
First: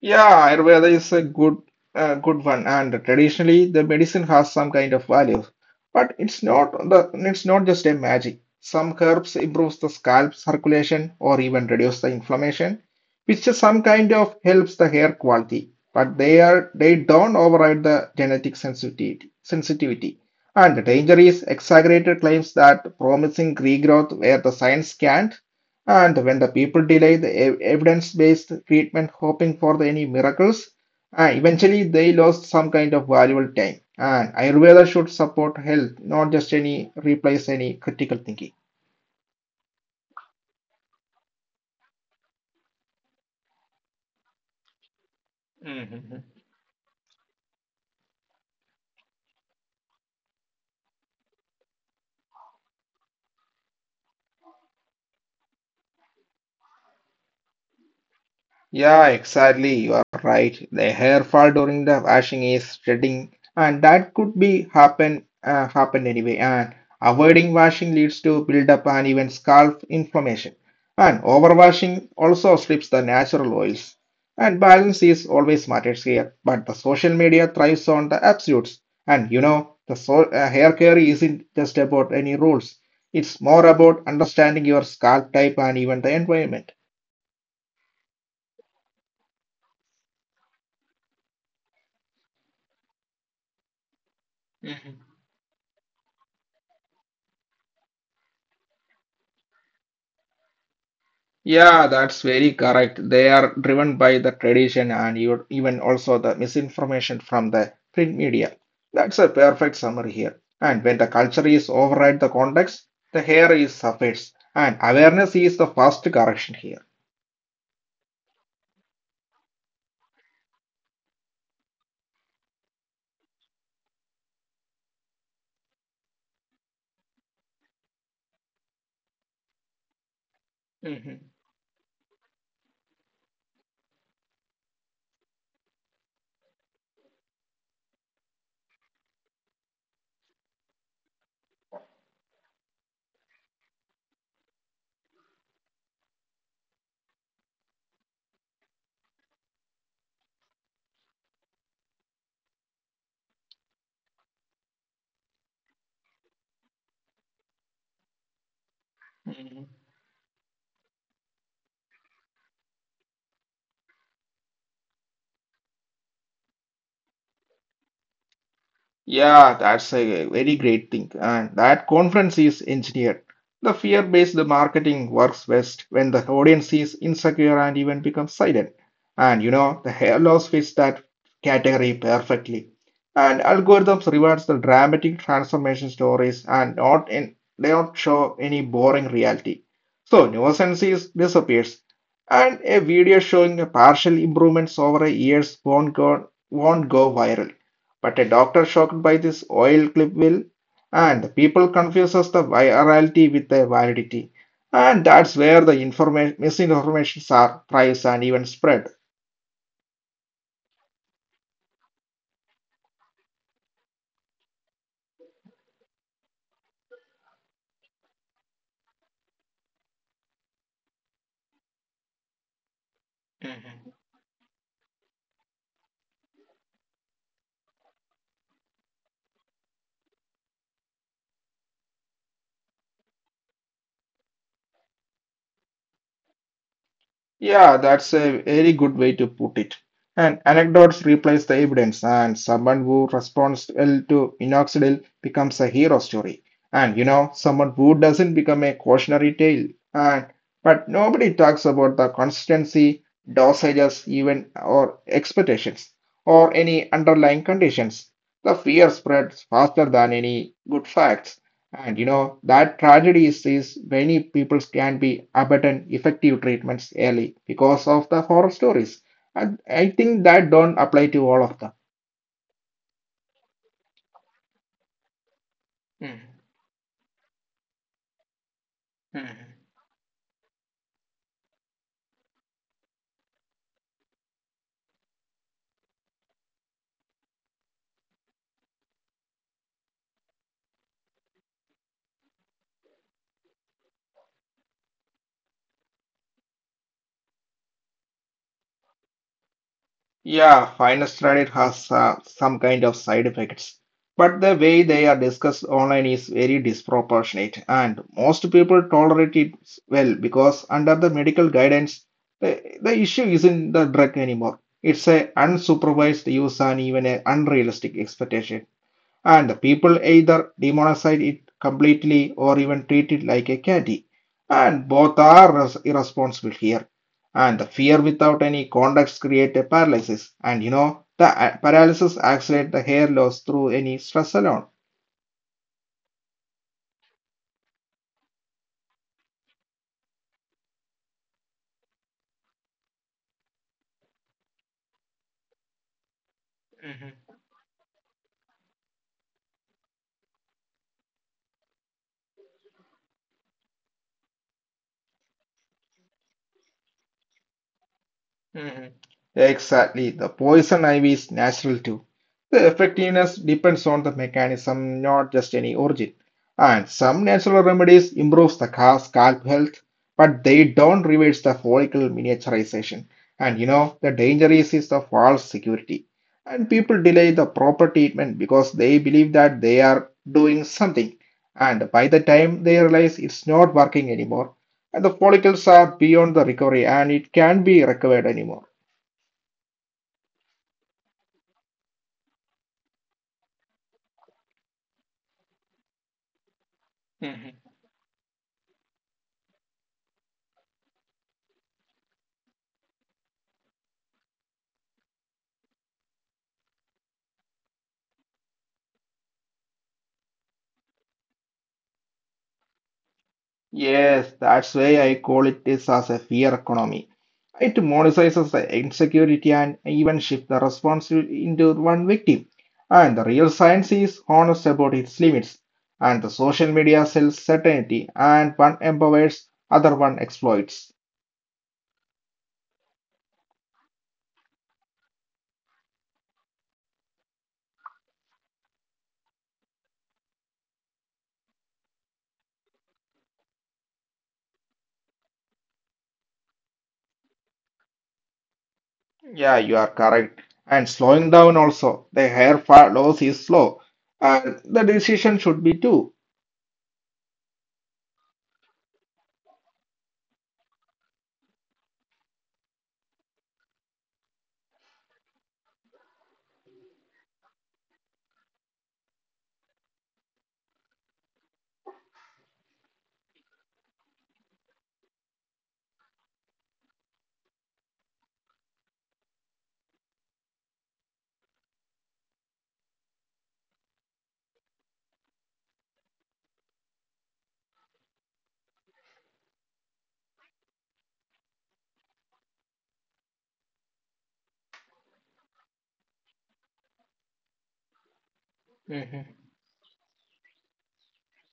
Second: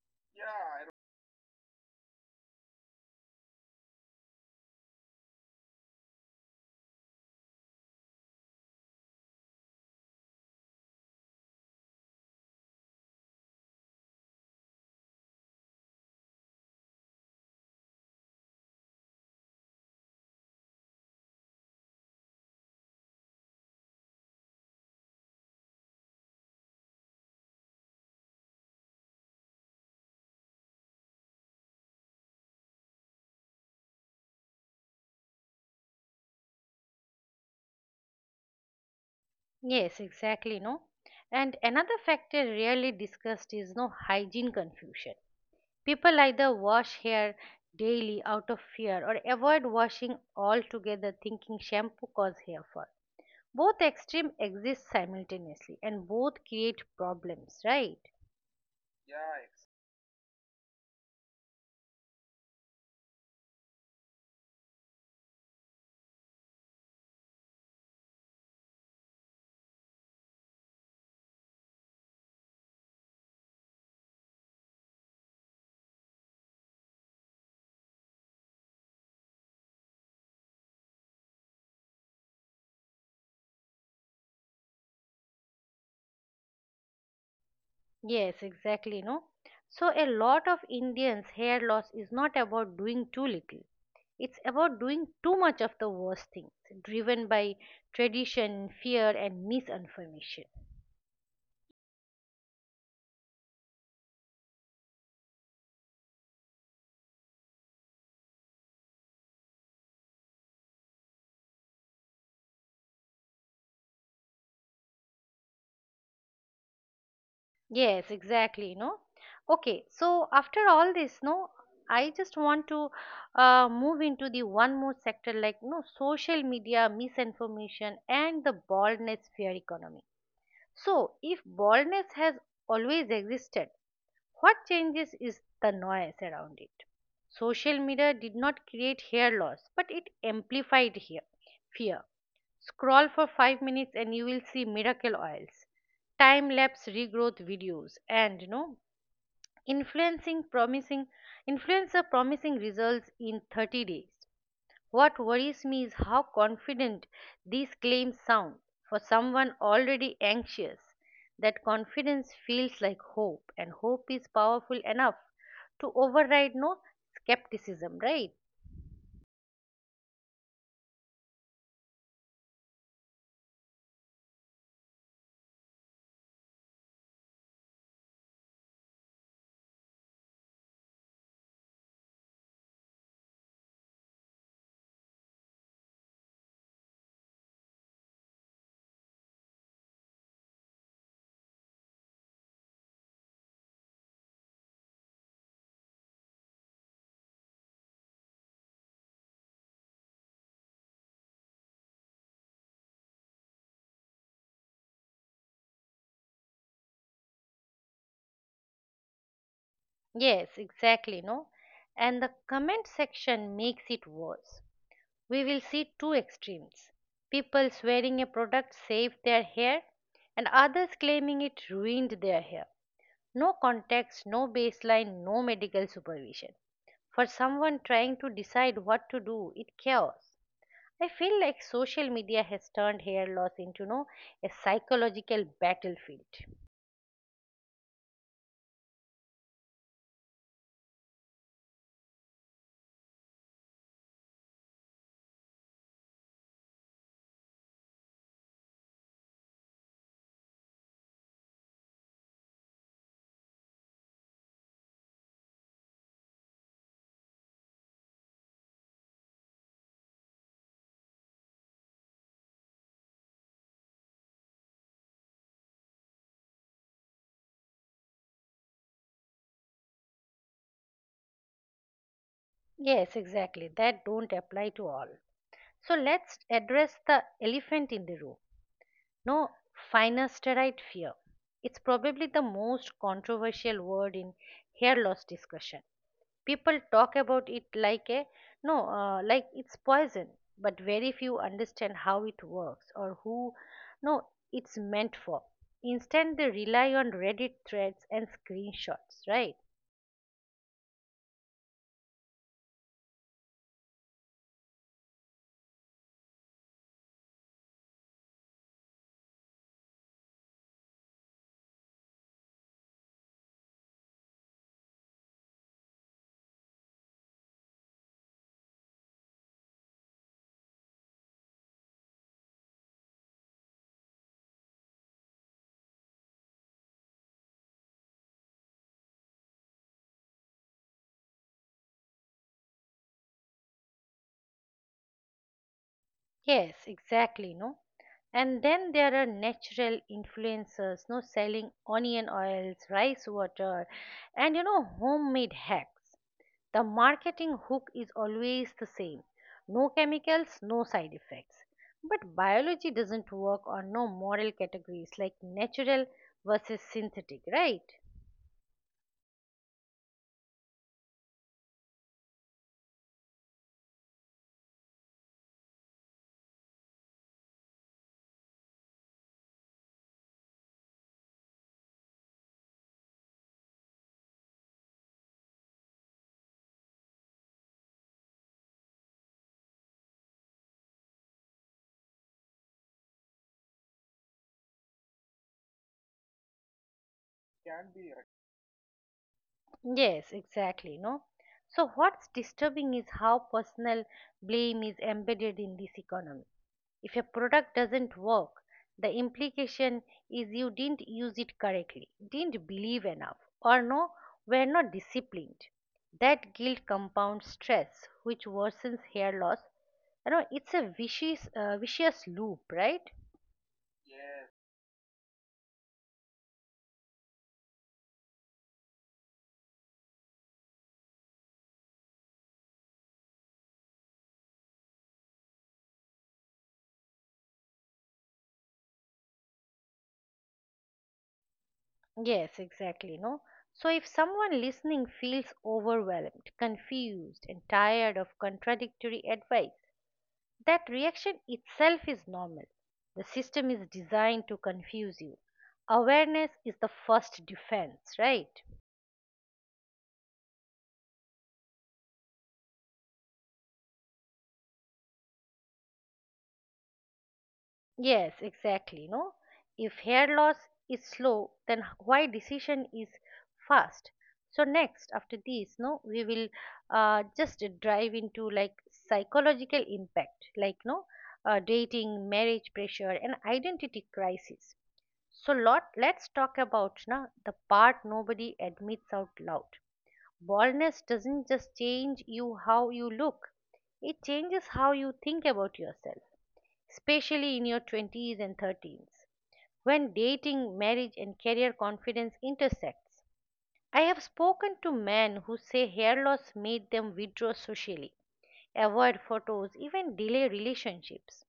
Yeah, Ayurveda is a good one, and traditionally the medicine has some kind of value, but it's not just a magic. Some herbs improves the scalp circulation or even reduce the inflammation, which is some kind of helps the hair quality. But they don't override the genetic sensitivity. And the danger is exaggerated claims that promising regrowth where the science can't. And when the people delay the evidence-based treatment, hoping for the, any miracles, eventually they lost some kind of valuable time. And Ayurveda should support health, not just any replace any critical thinking.
Yes, exactly, no. And another factor rarely discussed is no hygiene confusion. People
Mhm.
either wash hair daily out of fear or avoid washing altogether thinking shampoo cause hair fall. Both extreme exist simultaneously and both create problems, right?
Yeah, exactly. You are right. The hair fall during the washing is shedding, and that could be happen anyway. And avoiding washing leads to build up and even scalp inflammation. And overwashing also strips the natural oils. And balance is always matters here. But the social media thrives on the absolutes. And you know, the so hair care isn't just about any rules. It's more about understanding your scalp type and even the environment.
Yes, exactly, no? So a lot of Indians' hair loss is not about doing too little. It's about doing too much of the worst things, driven by tradition, fear, and misinformation.
Yeah, that's very correct. They are driven by the tradition and you- even also the misinformation from the print media. That's a perfect summary here. And when the culture is override the context, the hair is suffers. And awareness is the first correction here.
Yes, exactly, no? Okay, so after all this, no, I just want to move into the one more sector like no social media, misinformation, and the baldness fear economy. So, if baldness has always existed, what changes is the noise around it. Social media did not create hair loss, but it amplified hair, fear. Scroll for 5 minutes and you will see miracle oils, time lapse regrowth videos, and you know, influencing promising influencer promising results in 30 days. What worries me is how confident these claims sound for someone
Mhm.
already anxious. That confidence feels like hope, and hope is powerful enough to override no skepticism, right?
Yeah, that's a very great thing. And that conference is engineered. The fear-based marketing works best when the audience is insecure and even becomes silent. And you know, the hair loss fits that category perfectly. And algorithms rewards the dramatic transformation stories, and not in they don't show any boring reality. So nuisance is disappears. And a video showing a partial improvements over a years won't go viral. But a doctor shocked by this oil clip will, and people confuses the virality with the validity. And that's where the misinformations are thrives and even spread.
Yes, exactly, no. And the comment section makes it worse. We will see two extremes. People swearing a product saved their hair and others claiming it ruined their hair. No context, no baseline, no medical supervision. For someone trying to decide what to do, it chaos. I feel like social media has turned hair loss into no a psychological battlefield.
Yeah, that's a very good way to put it. And anecdotes replace the evidence, and someone who responds well to minoxidil becomes a hero story. And you know, someone who doesn't become a cautionary tale. And but nobody talks about the consistency, dosages, even or expectations, or any underlying conditions. The fear spreads faster than any good facts. And you know, that tragedy is many people can be abandon effective treatments early because of the horror stories. And I think that don't apply to all of them.
Yes, exactly. That don't apply to all. So let's
Mhm.
address the elephant in the room, no,
Mhm.
finasteride fear. It's probably the most controversial word in hair loss discussion. People talk about it like a no, like it's poison, but very few understand how it works or who no it's meant for. Instead, they rely on Reddit threads and screenshots, right?
Yeah, I understand it has some kind of side effects, but the way they are discussed online is very disproportionate, and most people tolerate it well because under the medical guidance, the issue isn't the drug anymore. It's a unsupervised use and even an unrealistic expectation, and people either demonize it completely or even treat it like a candy. And both are irresponsible here. And the fear without any context create a paralysis. And you know, the paralysis accelerate the hair loss through any stress alone.
Yes, exactly, no. And then there are natural influencers, no selling onion oils, rice water, and you know homemade hacks. The marketing hook is always the same. No chemicals, no side effects. But biology doesn't work on no moral categories like natural versus synthetic, right?
Mhm. Exactly. The poison ivy is natural too. The effectiveness depends on the mechanism, not just any origin. And some natural remedies improves the scalp health, but they don't reverse the follicle miniaturization. And you know, the danger is the false security. And people delay the proper treatment because they believe that they are doing something. And by the time they realize it's not working anymore, and the follicles are beyond the recovery and it can't be recovered anymore.
Yes, exactly, no? So what's disturbing is how personal blame is embedded in this economy. If a
Mhm.
product doesn't work, the implication is you didn't use it correctly, didn't believe enough, or no, were not disciplined. That guilt compounds stress, which worsens hair loss. You know, it's a vicious loop, right?
Yes, that's why I call it this as a fear economy. It monetizes the insecurity and even shift the responsibility into one victim. And the real science is honest about its limits. And the social media sells certainty, and one empowers, other one exploits.
Yes, exactly. No. So if someone listening feels overwhelmed, confused, and tired of contradictory advice, that reaction itself is normal. The system is designed to confuse you. Awareness is the first defense, right?
Yeah, you are correct. And slowing down also, the hair fall loss is slow, and the decision should be too.
Yes, exactly. No, if hair loss is slow, then why decision is fast? So next, after this, no, we will just drive into like psychological impact, like no, dating, marriage pressure, and identity crisis. So let's talk about na the part nobody admits out loud. Baldness doesn't just change you how you look; it changes how you think about yourself especially in your 20s and 30s, when dating, marriage, and career confidence intersects. I have spoken to men who say hair loss made them withdraw socially, avoid photos, even delay relationships.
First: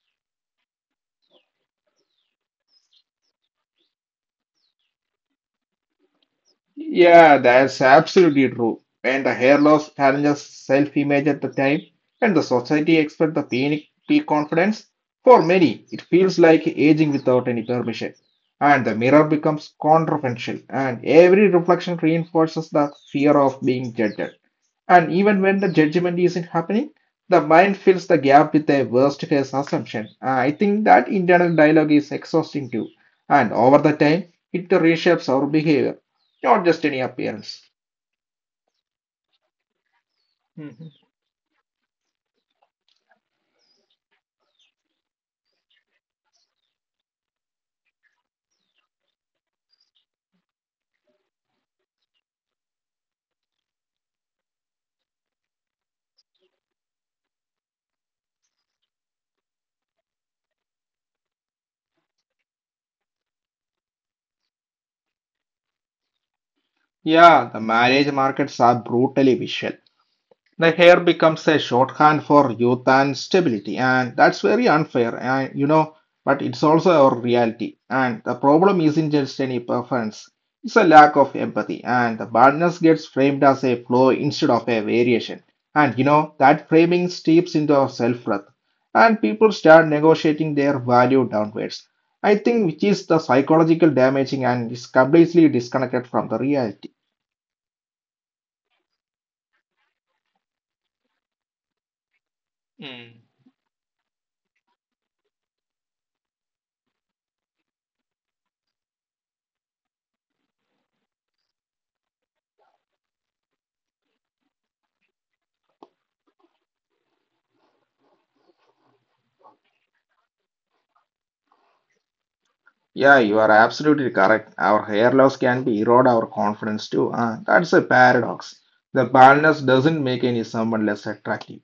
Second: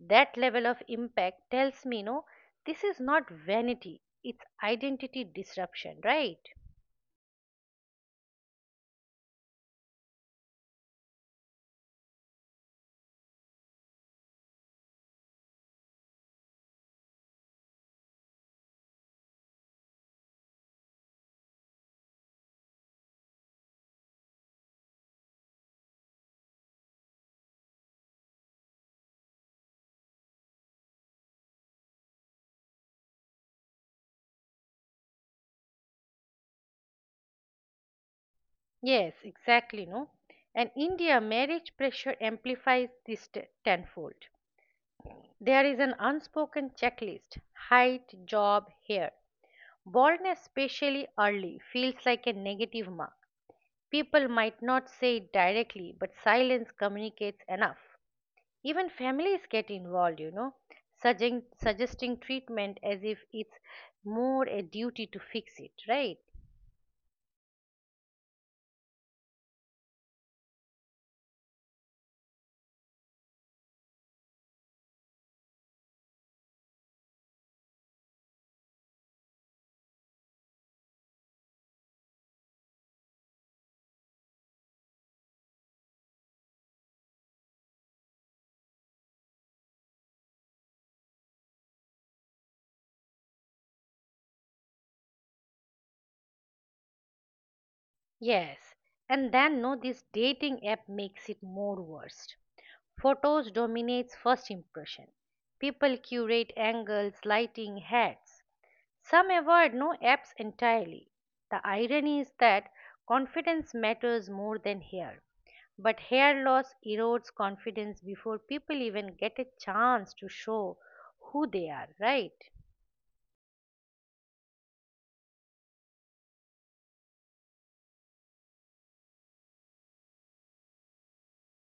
That level of impact tells me, no, this is not vanity, it's identity disruption, right?
Yeah, that's absolutely true. And the hair loss challenges self-image at the time, and the society expects the peak confidence, for many, it feels like aging without any permission. And the mirror becomes controversial, and every reflection reinforces the fear of being judged. And even when the judgment isn't happening, the mind fills the gap with a worst case assumption. I think that internal dialogue is exhausting too. And over the time, it reshapes our behavior not just any appearance.
Yes, exactly, no. And
Mhm.
India marriage pressure amplifies this tenfold. There is an unspoken checklist: height, job, hair. Baldness, especially early, feels like a negative mark. People might not say it directly, but silence communicates enough. Even families get involved, you know, suggesting treatment as if it's more a duty to fix it, right?
Yeah, the marriage markets are brutally visual. The hair becomes a shorthand for youth and stability, and that's very unfair, and you know, but it's also our reality. And the problem isn't just any preference, it's a lack of empathy, and the badness gets framed as a flaw instead of a variation. And you know, that framing steeps into our self-worth, and people start negotiating their value downwards. I think which is the psychological damaging and is completely disconnected from the reality.
Yes. And then, no, this dating app makes it more worse. Photos dominates first impression. People curate angles, lighting, hats. Some avoid no apps entirely. The irony is that confidence matters more than hair. But hair loss erodes confidence before people even get a chance to show who they are, right?
Yeah, you are absolutely correct. Our hair loss can be erode our confidence too. That's a paradox. The baldness doesn't make any someone less attractive,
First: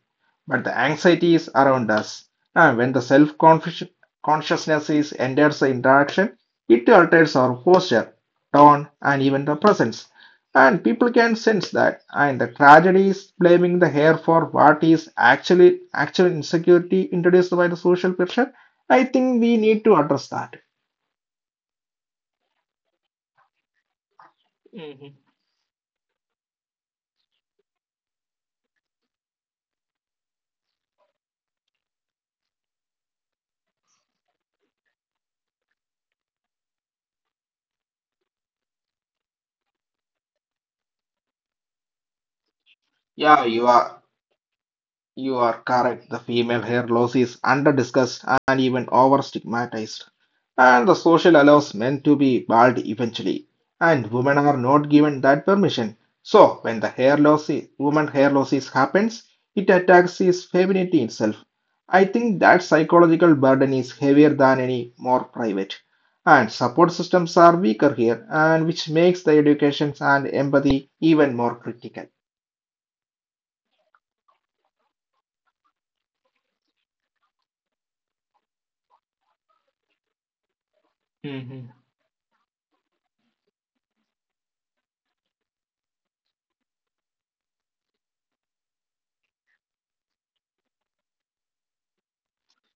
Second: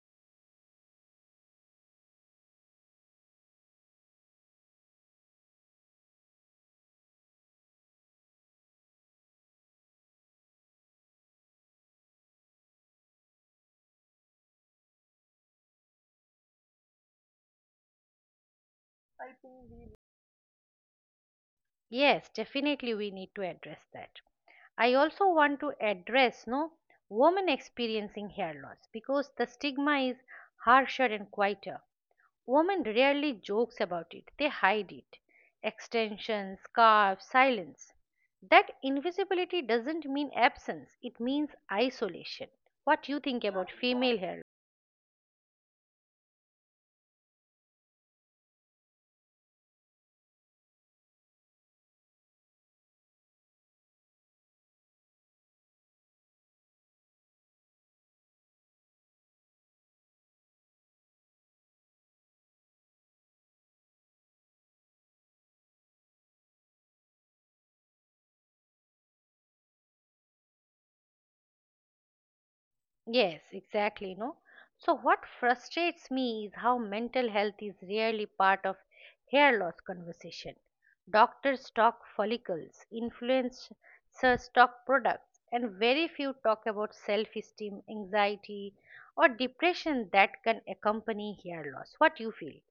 but the anxiety is around us. When the self consciousness is enters the interaction, it alters our posture, tone, and even the presence. And people can sense that. And the tragedy is blaming the hair for what is actual insecurity introduced by the social pressure. I think we need to address that.
Yes, definitely we need to address that. I also want to address no women experiencing hair loss, because the stigma is harsher and quieter. Women rarely jokes about it, they hide it. Extensions, scarves, silence. That invisibility doesn't mean absence, it means isolation. What do you
Yeah,
think
you
about
are
female hair?
you are correct. The female hair loss is under discussed and even over stigmatized. And the social allows men to be bald eventually. And women are not given that permission. So when the hair loss woman hair losses happens, it attacks his femininity itself. I think that psychological burden is heavier than any more private. And support systems are weaker here, and which makes the education and empathy even more critical.
Yes, exactly, no? So what frustrates me is how mental health is rarely part of hair loss conversation. Doctors talk follicles, influencers talk products, and very few talk about self-esteem, anxiety, or depression that can accompany hair loss. What do you feel?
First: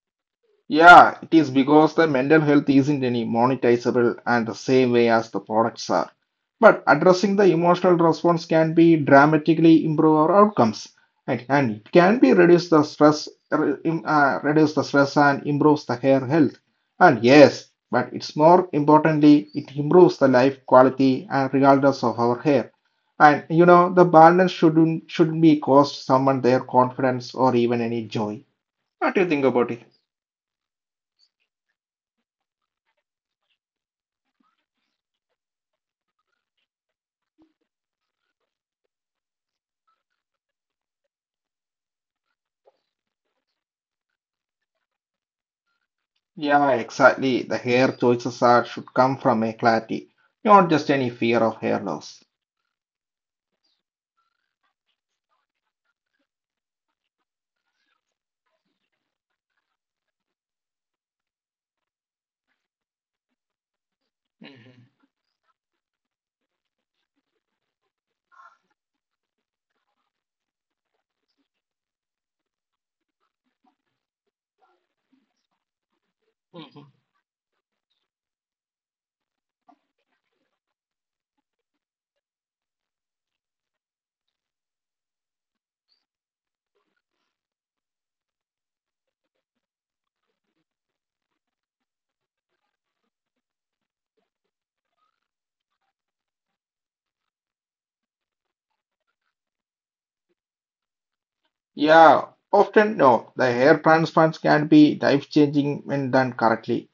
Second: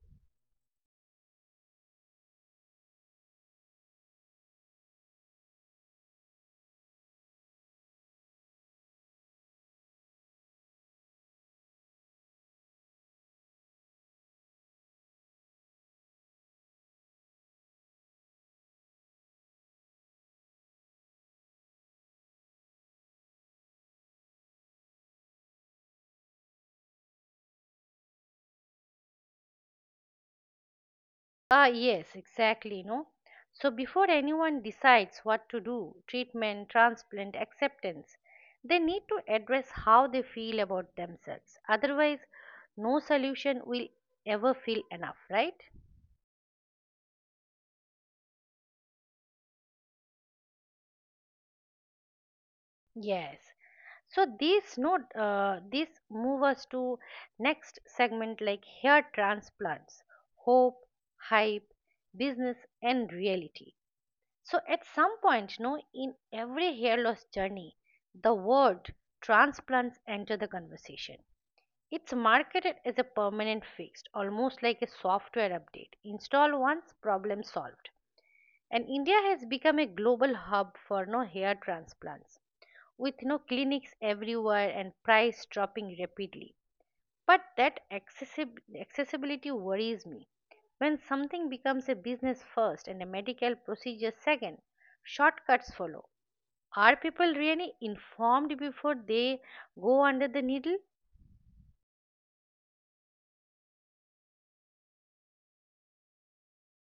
Yeah, it is because the mental health isn't any monetizable and the same way as the products are. But addressing the emotional response can be dramatically improve our outcomes and, it can be reduce the stress, reduce the stress and improves the hair health. And yes, but it's more importantly, it improves the life quality and regardless of our hair. And you know, the balance shouldn't be cost someone their confidence or even any joy. What do you think about it?
Ah, yes, exactly, no? So before anyone decides what to do, treatment, transplant, acceptance, they need to address how they feel about themselves. Otherwise, no solution will ever feel enough, right?
Yeah, exactly. The hair choices are should come from a clarity, not just any fear of hair loss.
Yes. So this note, this move us to next segment like hair transplants, hope, hype, business, and reality. So at
Mhm.
some point, no, in every hair loss journey, the word transplants enter the conversation. It's marketed as a permanent fix, almost like a software update. Install
Mhm.
once, problem solved. And India has become a global hub for hair transplants, with no clinics everywhere and price dropping rapidly. But that accessibility worries me. When something becomes a business first and a medical procedure second, shortcuts follow. Are people really informed before they go under the needle?
Yeah, often no. The hair transplants can be life-changing when done correctly,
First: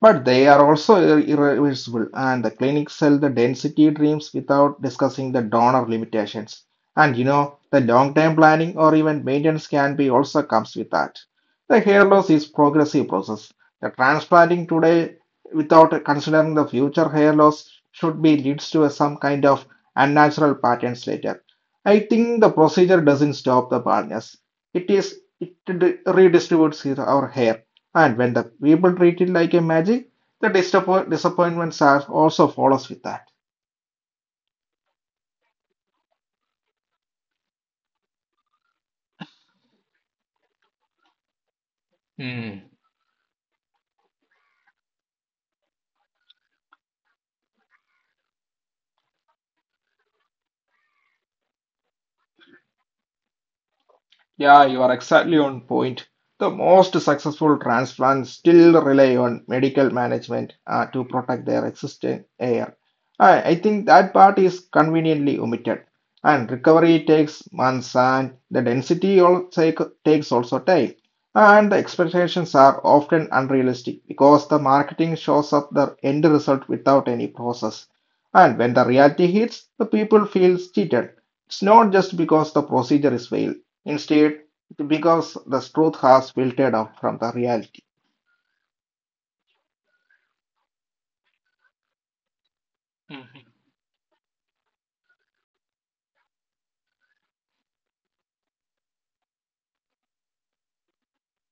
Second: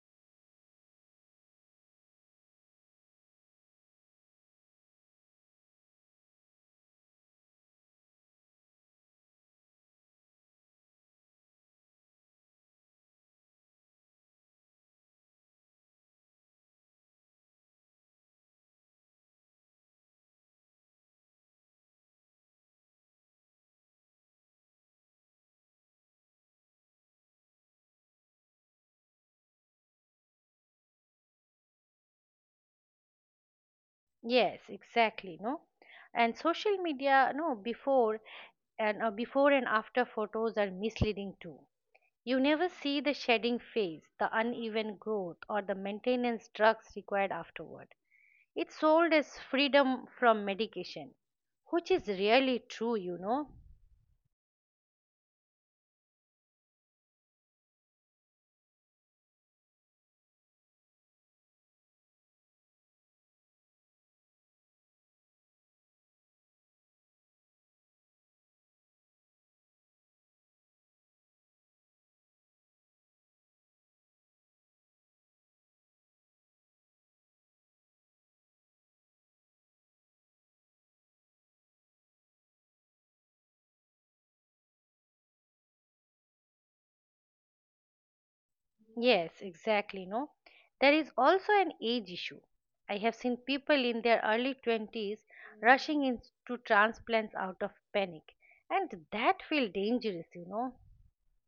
but they are also irreversible, and the clinics sell the density dreams without discussing the donor limitations. And you know, the long-term planning or even maintenance can be also comes with that. The hair loss is progressive process. The transplanting today without considering the future hair loss should be leads to some kind of unnatural patterns later. I think the procedure doesn't stop the baldness. It is redistributes our hair, and when the people treat it like a magic, the disappointments are also follows with that.
Yes, exactly, no. And social media, no, before and after photos are misleading too. You never see the shedding phase, the uneven growth, or the maintenance drugs required afterward. It's sold as freedom from medication, which is really true, you know.
Yeah, you are exactly on point. The most successful transplants still rely on medical management to protect their existing air. I think that part is conveniently omitted. And recovery takes months, and the takes also time. And the expectations are often unrealistic because the marketing shows up the end result without any process. And when the reality hits, the people feels cheated. It's not just because the procedure is failed. Instead, because the truth has filtered out from the reality.
Yes, exactly, no. There is also an age issue. I have seen people in their early 20s rushing into transplants out of panic, and that feels dangerous, you know.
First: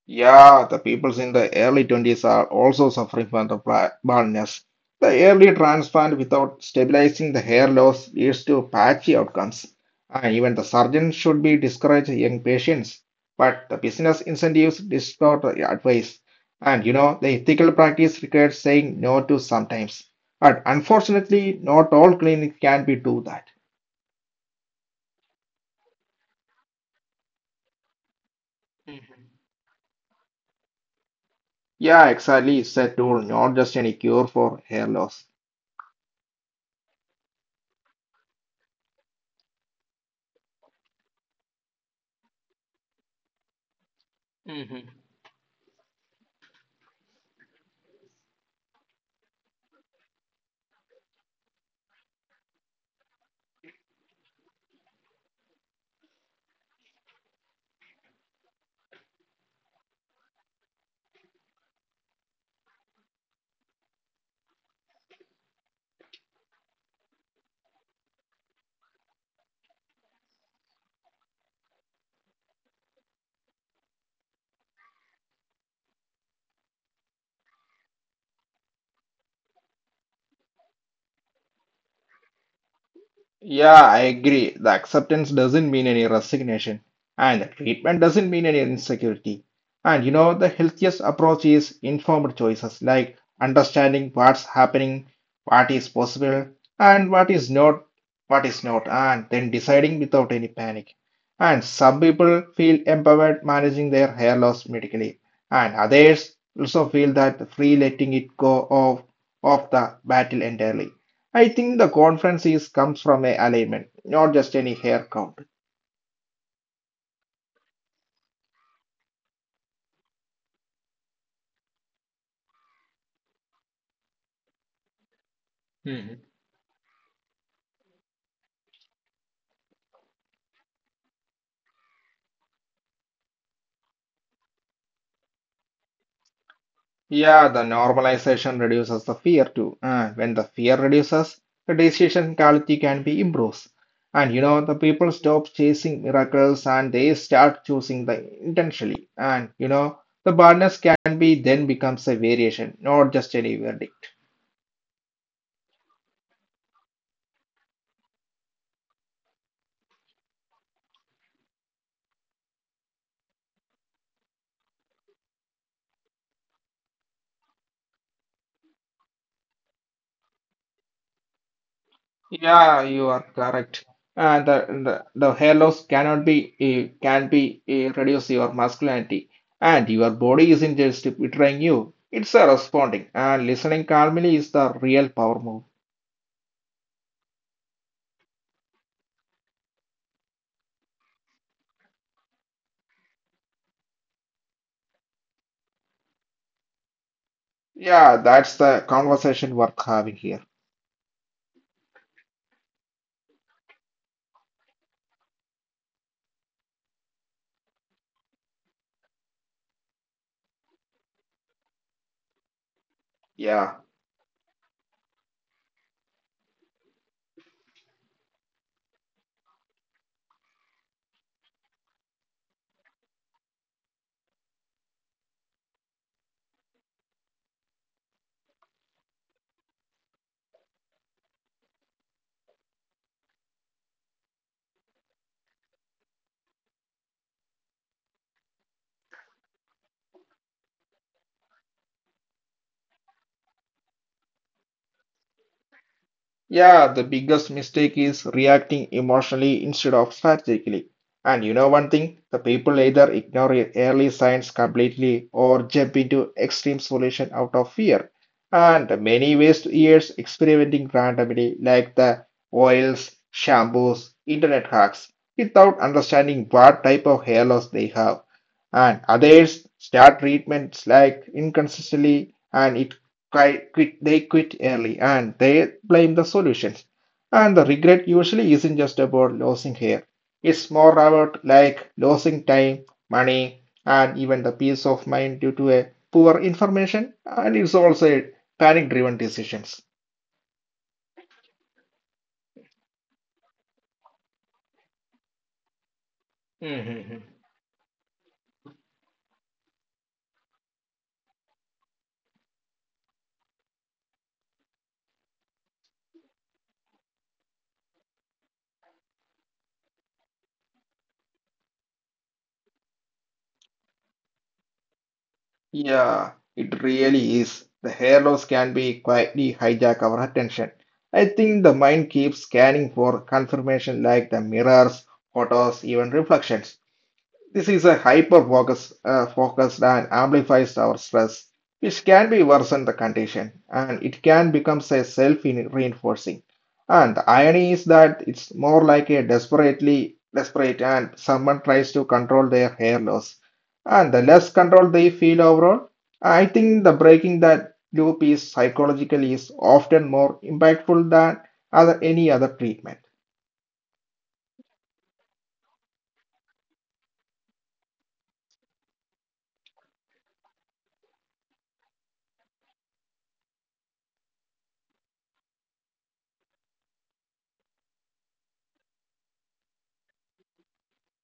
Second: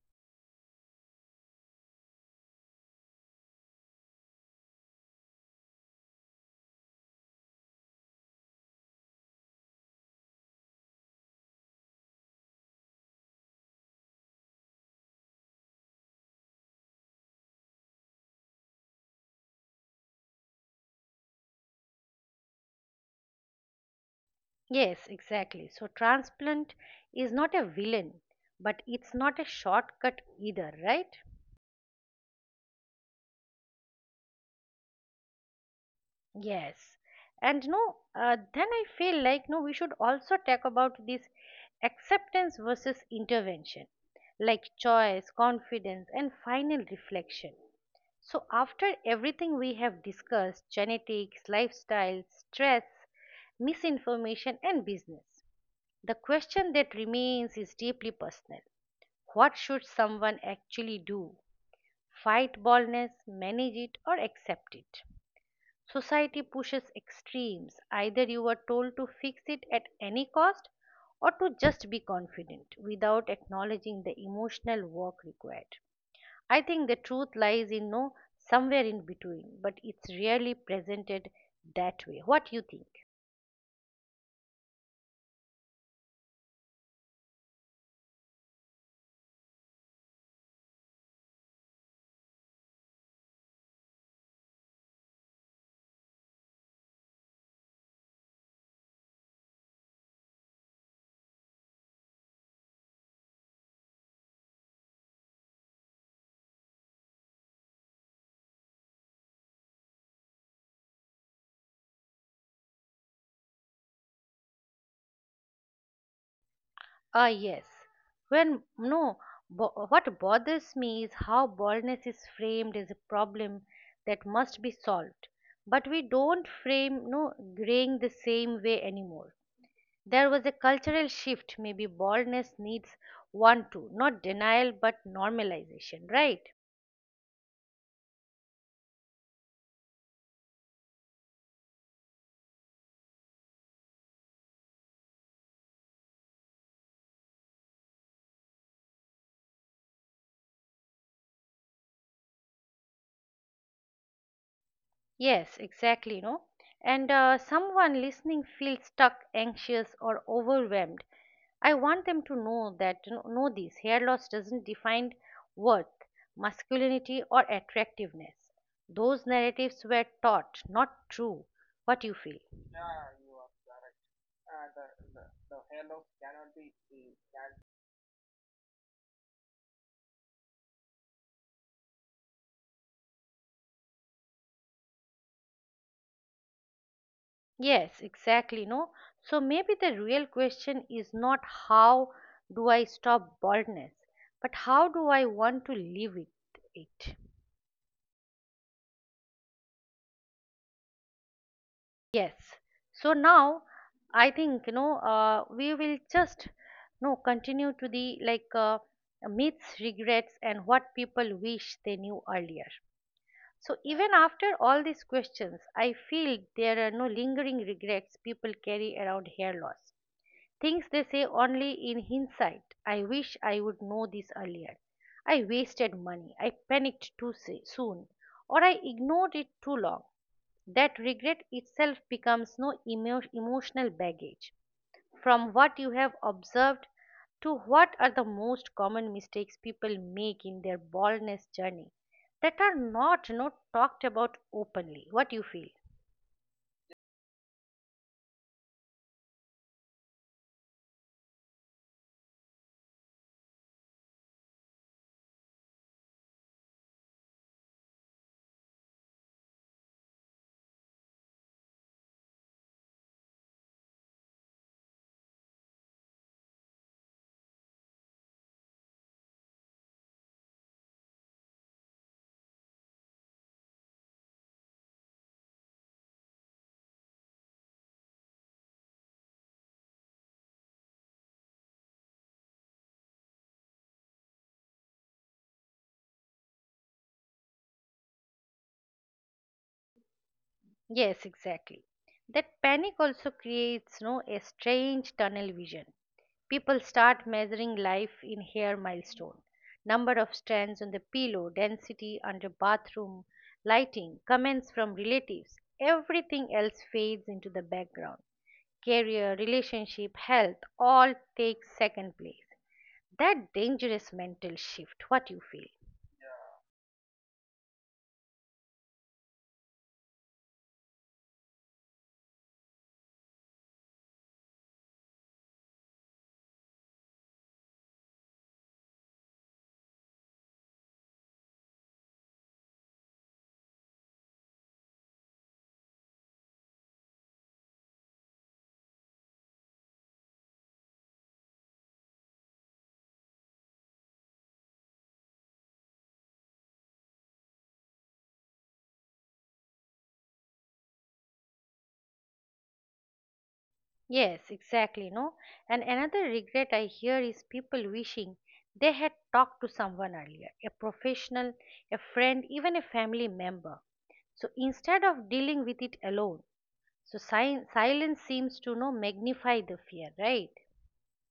Yeah, the peoples in the early 20s are also suffering from the baldness. The early transplant without stabilizing the hair loss leads to patchy outcomes. And even the surgeon should be discourage young patients. But the business incentives distort the advice. And you know, the ethical practice requires saying no to sometimes. But unfortunately, not all clinics can be do that.
Yes, exactly. So, transplant is not a villain, but it's not a shortcut either, right?
Yeah, exactly. It's a tool, not just any cure for hair loss.
Yes, and no, then I feel like no, we should also talk about this acceptance versus intervention, like choice, confidence, and final reflection. So, after everything we have discussed genetics, lifestyle, stress, misinformation, and business the question that remains is deeply personal. What should someone actually do? Fight baldness, manage it, or accept it? Society pushes extremes. Either you are told to fix it at any cost or to just be confident without acknowledging the emotional work required. I think the truth lies in no somewhere in between, but it's rarely presented that way. What do you think?
Yeah, I agree. The acceptance doesn't mean any resignation, and the treatment doesn't mean any insecurity. And you know, the healthiest approach is informed choices, like understanding what's happening, what is possible, and what is not, and then deciding without any panic. And some people feel empowered managing their hair loss medically, and others also feel that free letting it go off of the battle entirely. I think the conference is comes from a alignment, not just any hair count.
Ah, yes. When no, what bothers me is how baldness is framed as a problem that must be solved, but we don't frame no graying the same way anymore. There was a cultural shift. Maybe baldness needs one too, not denial but normalization, right?
Yeah, the normalization reduces the fear too. And when the fear reduces, the decision quality can be improved. And you know, the people stop chasing miracles and they start choosing the intentionally. And you know, the barrenness can be then becomes a variation, not just any verdict.
Yes, exactly. You know, and someone listening feels stuck, anxious, or overwhelmed. I want them to know that you know this hair loss doesn't define worth, masculinity, or attractiveness. Those narratives were taught, not true. What you feel?
Yeah, you are correct. The hair loss cannot be can be reduce your masculinity, and your body isn't just betraying you. It's a responding and listening calmly is the real power move.
Yes, exactly. No, so maybe the real question is not how do I stop baldness, but how do I want to live with it?
Yeah, that's the conversation worth having here.
Yes. So now I think you know we will just no continue to the like myths, regrets, and what people wish they knew earlier. So
Yeah.
even after all these questions, I feel there are no lingering regrets people carry around hair loss. Things they say only in hindsight. I wish I would know this earlier. I wasted money. I panicked too soon. Or I ignored it too long. That regret itself becomes no emotional baggage. From what you have observed to what are the most common mistakes people make in their baldness journey that are not talked about openly. What do you feel?
Yeah, the biggest mistake is reacting emotionally instead of strategically. And you know one thing, the people either ignore early signs completely or jump into extreme solution out of fear. And many waste years experimenting randomly, like the oils, shampoos, internet hacks, without understanding what type of hair loss they have. And others start treatments like inconsistently, and it quite quit they quit early and they blame the solutions. And the regret usually isn't just about losing hair. It's more about like losing time, money, and even the peace of mind due to a poor information and it's also a panic driven decisions.
Yes, exactly. That panic also creates no a strange tunnel vision. People start measuring life in hair milestone, number of strands on the pillow, density under bathroom, lighting, comments from relatives. Everything else fades into the background. Career, relationship, health all take second place. That dangerous mental shift, what you feel.
Yeah, it really is. The hair loss can be quietly hijack our attention. I think the mind keeps scanning for confirmation like the mirrors, photos, even reflections. This is a focused and amplifies our stress, which can be worsen the condition and it can become a self reinforcing. And the irony is that it's more like a desperately desperate and someone tries to control their hair loss. And the less control they feel overall, I think the breaking that loop is psychologically is often more impactful than any other treatment.
Yes, exactly, no? And another regret I hear is people wishing they had talked to someone earlier, a professional, a friend, even a family member. So instead of dealing with it alone, so silence seems to no magnify the fear, right?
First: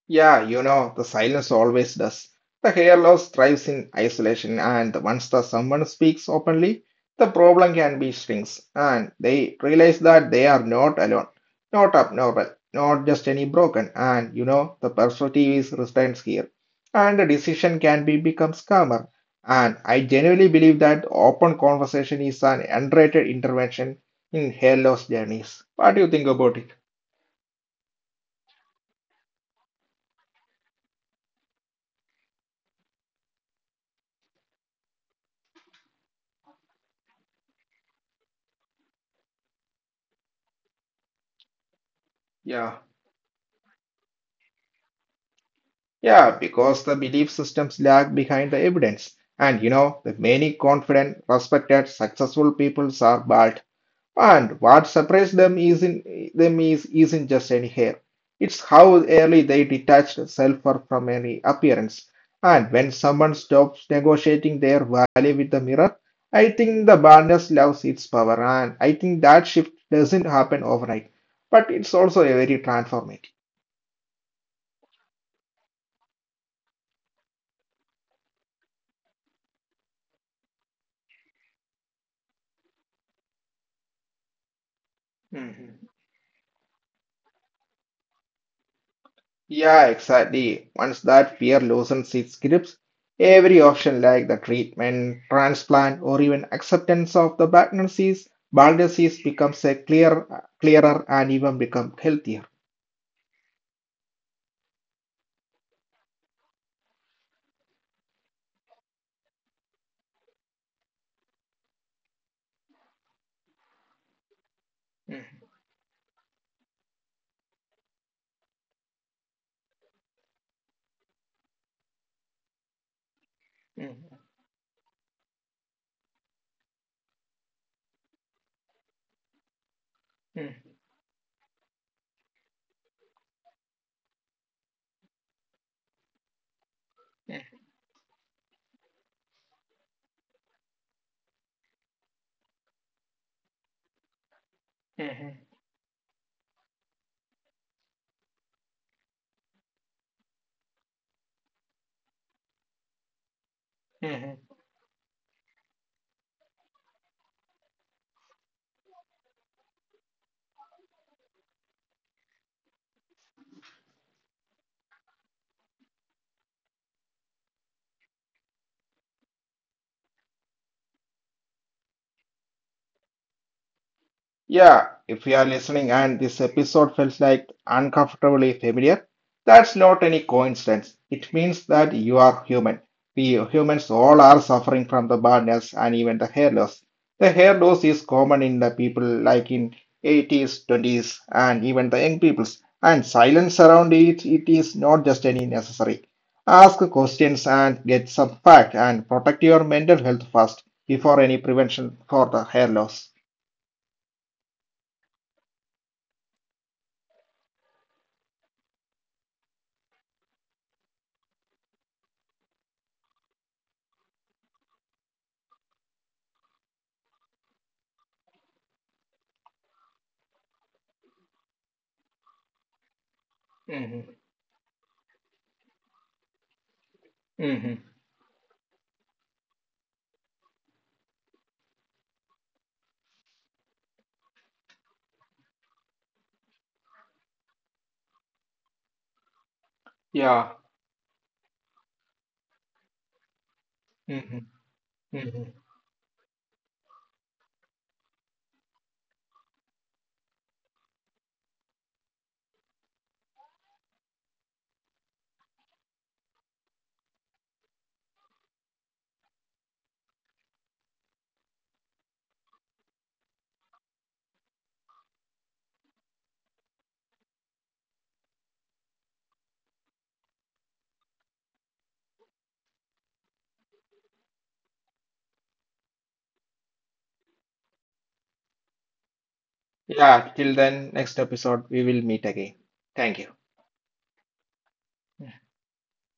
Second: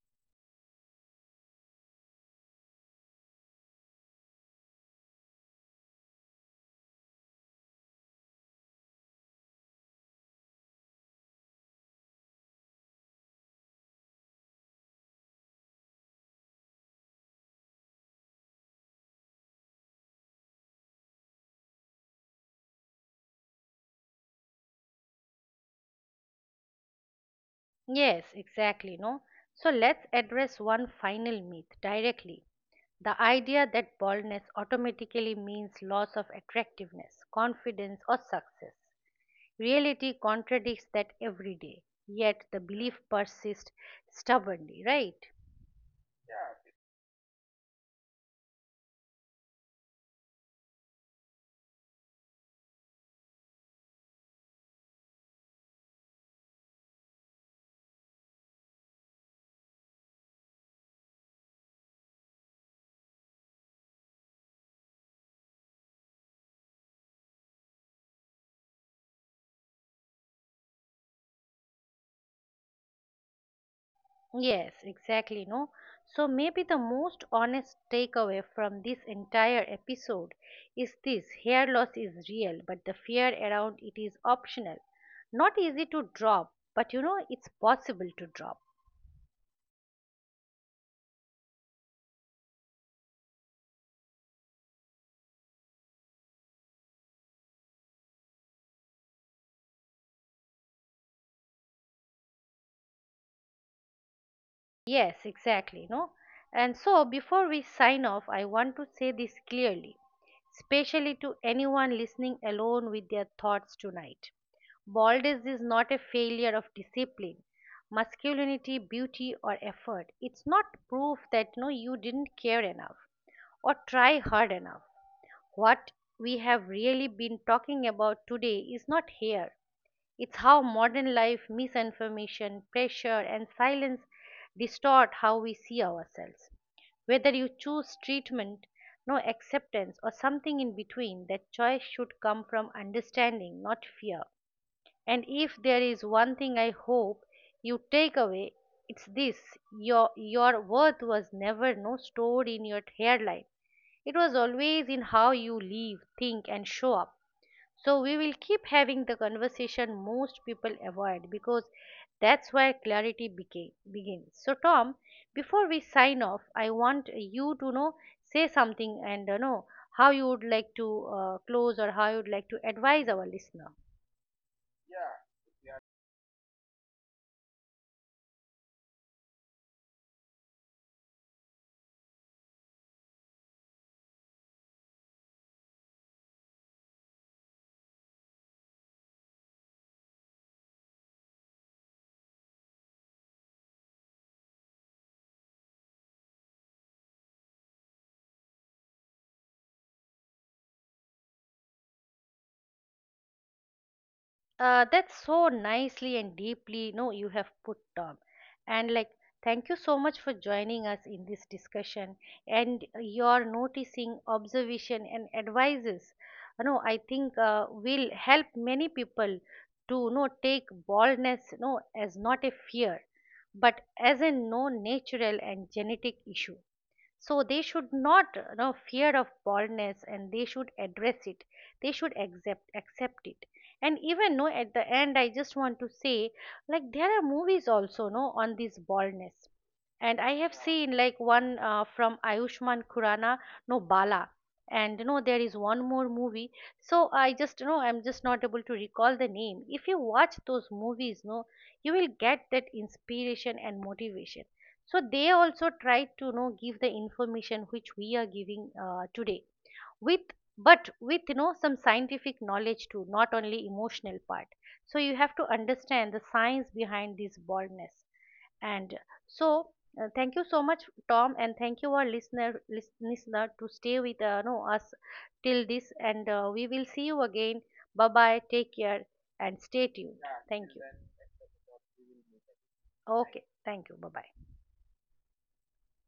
Yeah, you know, the silence always does. The hair loss thrives in isolation, and once the someone speaks openly, the problem can be shrinks, and they realize that they are not alone, not abnormal, not just any broken, and you know, the perspective is retains here, and the decision can be becomes calmer. And I genuinely believe that open conversation is an underrated intervention in hair loss journeys. What do you think about it?
Yes, exactly, no? So let's address one final myth directly. The idea that baldness automatically means loss of attractiveness, confidence, or success. Reality contradicts that every day, yet the
Yeah.
belief persists stubbornly, right?
Yeah, because the belief systems lag behind the evidence. And you know, the many confident, respected, successful people are bald. And what separates them is in them is isn't just any hair. It's how early they detached self worth from any appearance. And when someone stops negotiating their value with the mirror, I think the baldness loves its power. And I think that shift doesn't happen overnight, but it's also a very transformative.
Yes, exactly, no? So maybe the most honest takeaway from this entire episode is this hair loss is real, but the fear around it is optional. Not easy
Mhm.
to drop, but it's possible to drop.
Yeah, exactly. Once that fear loosens its grips, every option like the treatment, transplant, or even acceptance of the diagnosis, bald disease becomes a clearer and even become healthier.
Yes, exactly, no? And so before we sign off, I want to say this clearly. Especially to anyone listening alone with their thoughts tonight.
Mm,
Baldness is not a failure of discipline, masculinity, beauty, or effort. It's not proof that no, you didn't care enough or try
mm,
hard enough. What we have really been talking about today is not here. It's how
mm.
modern life, misinformation, pressure, and silence distort how we see ourselves. Whether you choose treatment, no acceptance, or something in between, that choice should come from understanding, not fear. And if there is one thing I hope you take away, it's this your worth was never no stored in your hairline, it was always in how you live, think, and show up. So we will keep having the conversation most people avoid because that's where clarity begins. So Tom, before we sign off, I want you to know say something and know how you would like to close or how you would like to advise our listener.
Yeah, if you are listening and this episode felt like uncomfortably familiar, that's not any coincidence. It means that you are human. We humans all are suffering from the baldness and even the hair loss. The hair loss is common in the people like in 80s, 20s, and even the young peoples. And silence around it, it is not just any necessary. Ask questions and get some fact and protect your mental health first before any prevention for the hair loss.
That's so nicely and deeply, no, you have put Tom. And like, thank you so much for joining us in this discussion and your noticing, observation, and advices. You know, I think will help many people to no take baldness, no as not a fear, but as
Mhm.
a no natural and genetic issue so they
Mhm.
should not fear of baldness and they should address it they should accept it and even no at the end I just want to say like there are movies also no on this baldness and I
Yeah.
have seen like one from Ayushman Khurrana, no Bala
Hmm.
and you know there is
Hmm.
one more movie so I just I'm just not able to recall the name if you watch those movies no you will get that inspiration and motivation so they also try to give the information which we are giving today with but with some scientific knowledge too not only emotional part so you have to understand the science behind this baldness and so thank you so much Tom and thank you our listener listener to stay with no, us till this and we will see you again bye bye take care and stay
Yeah.
tuned
Till
thank you.
then, next episode, we will meet again. Thank you.
Okay, thank you, bye bye.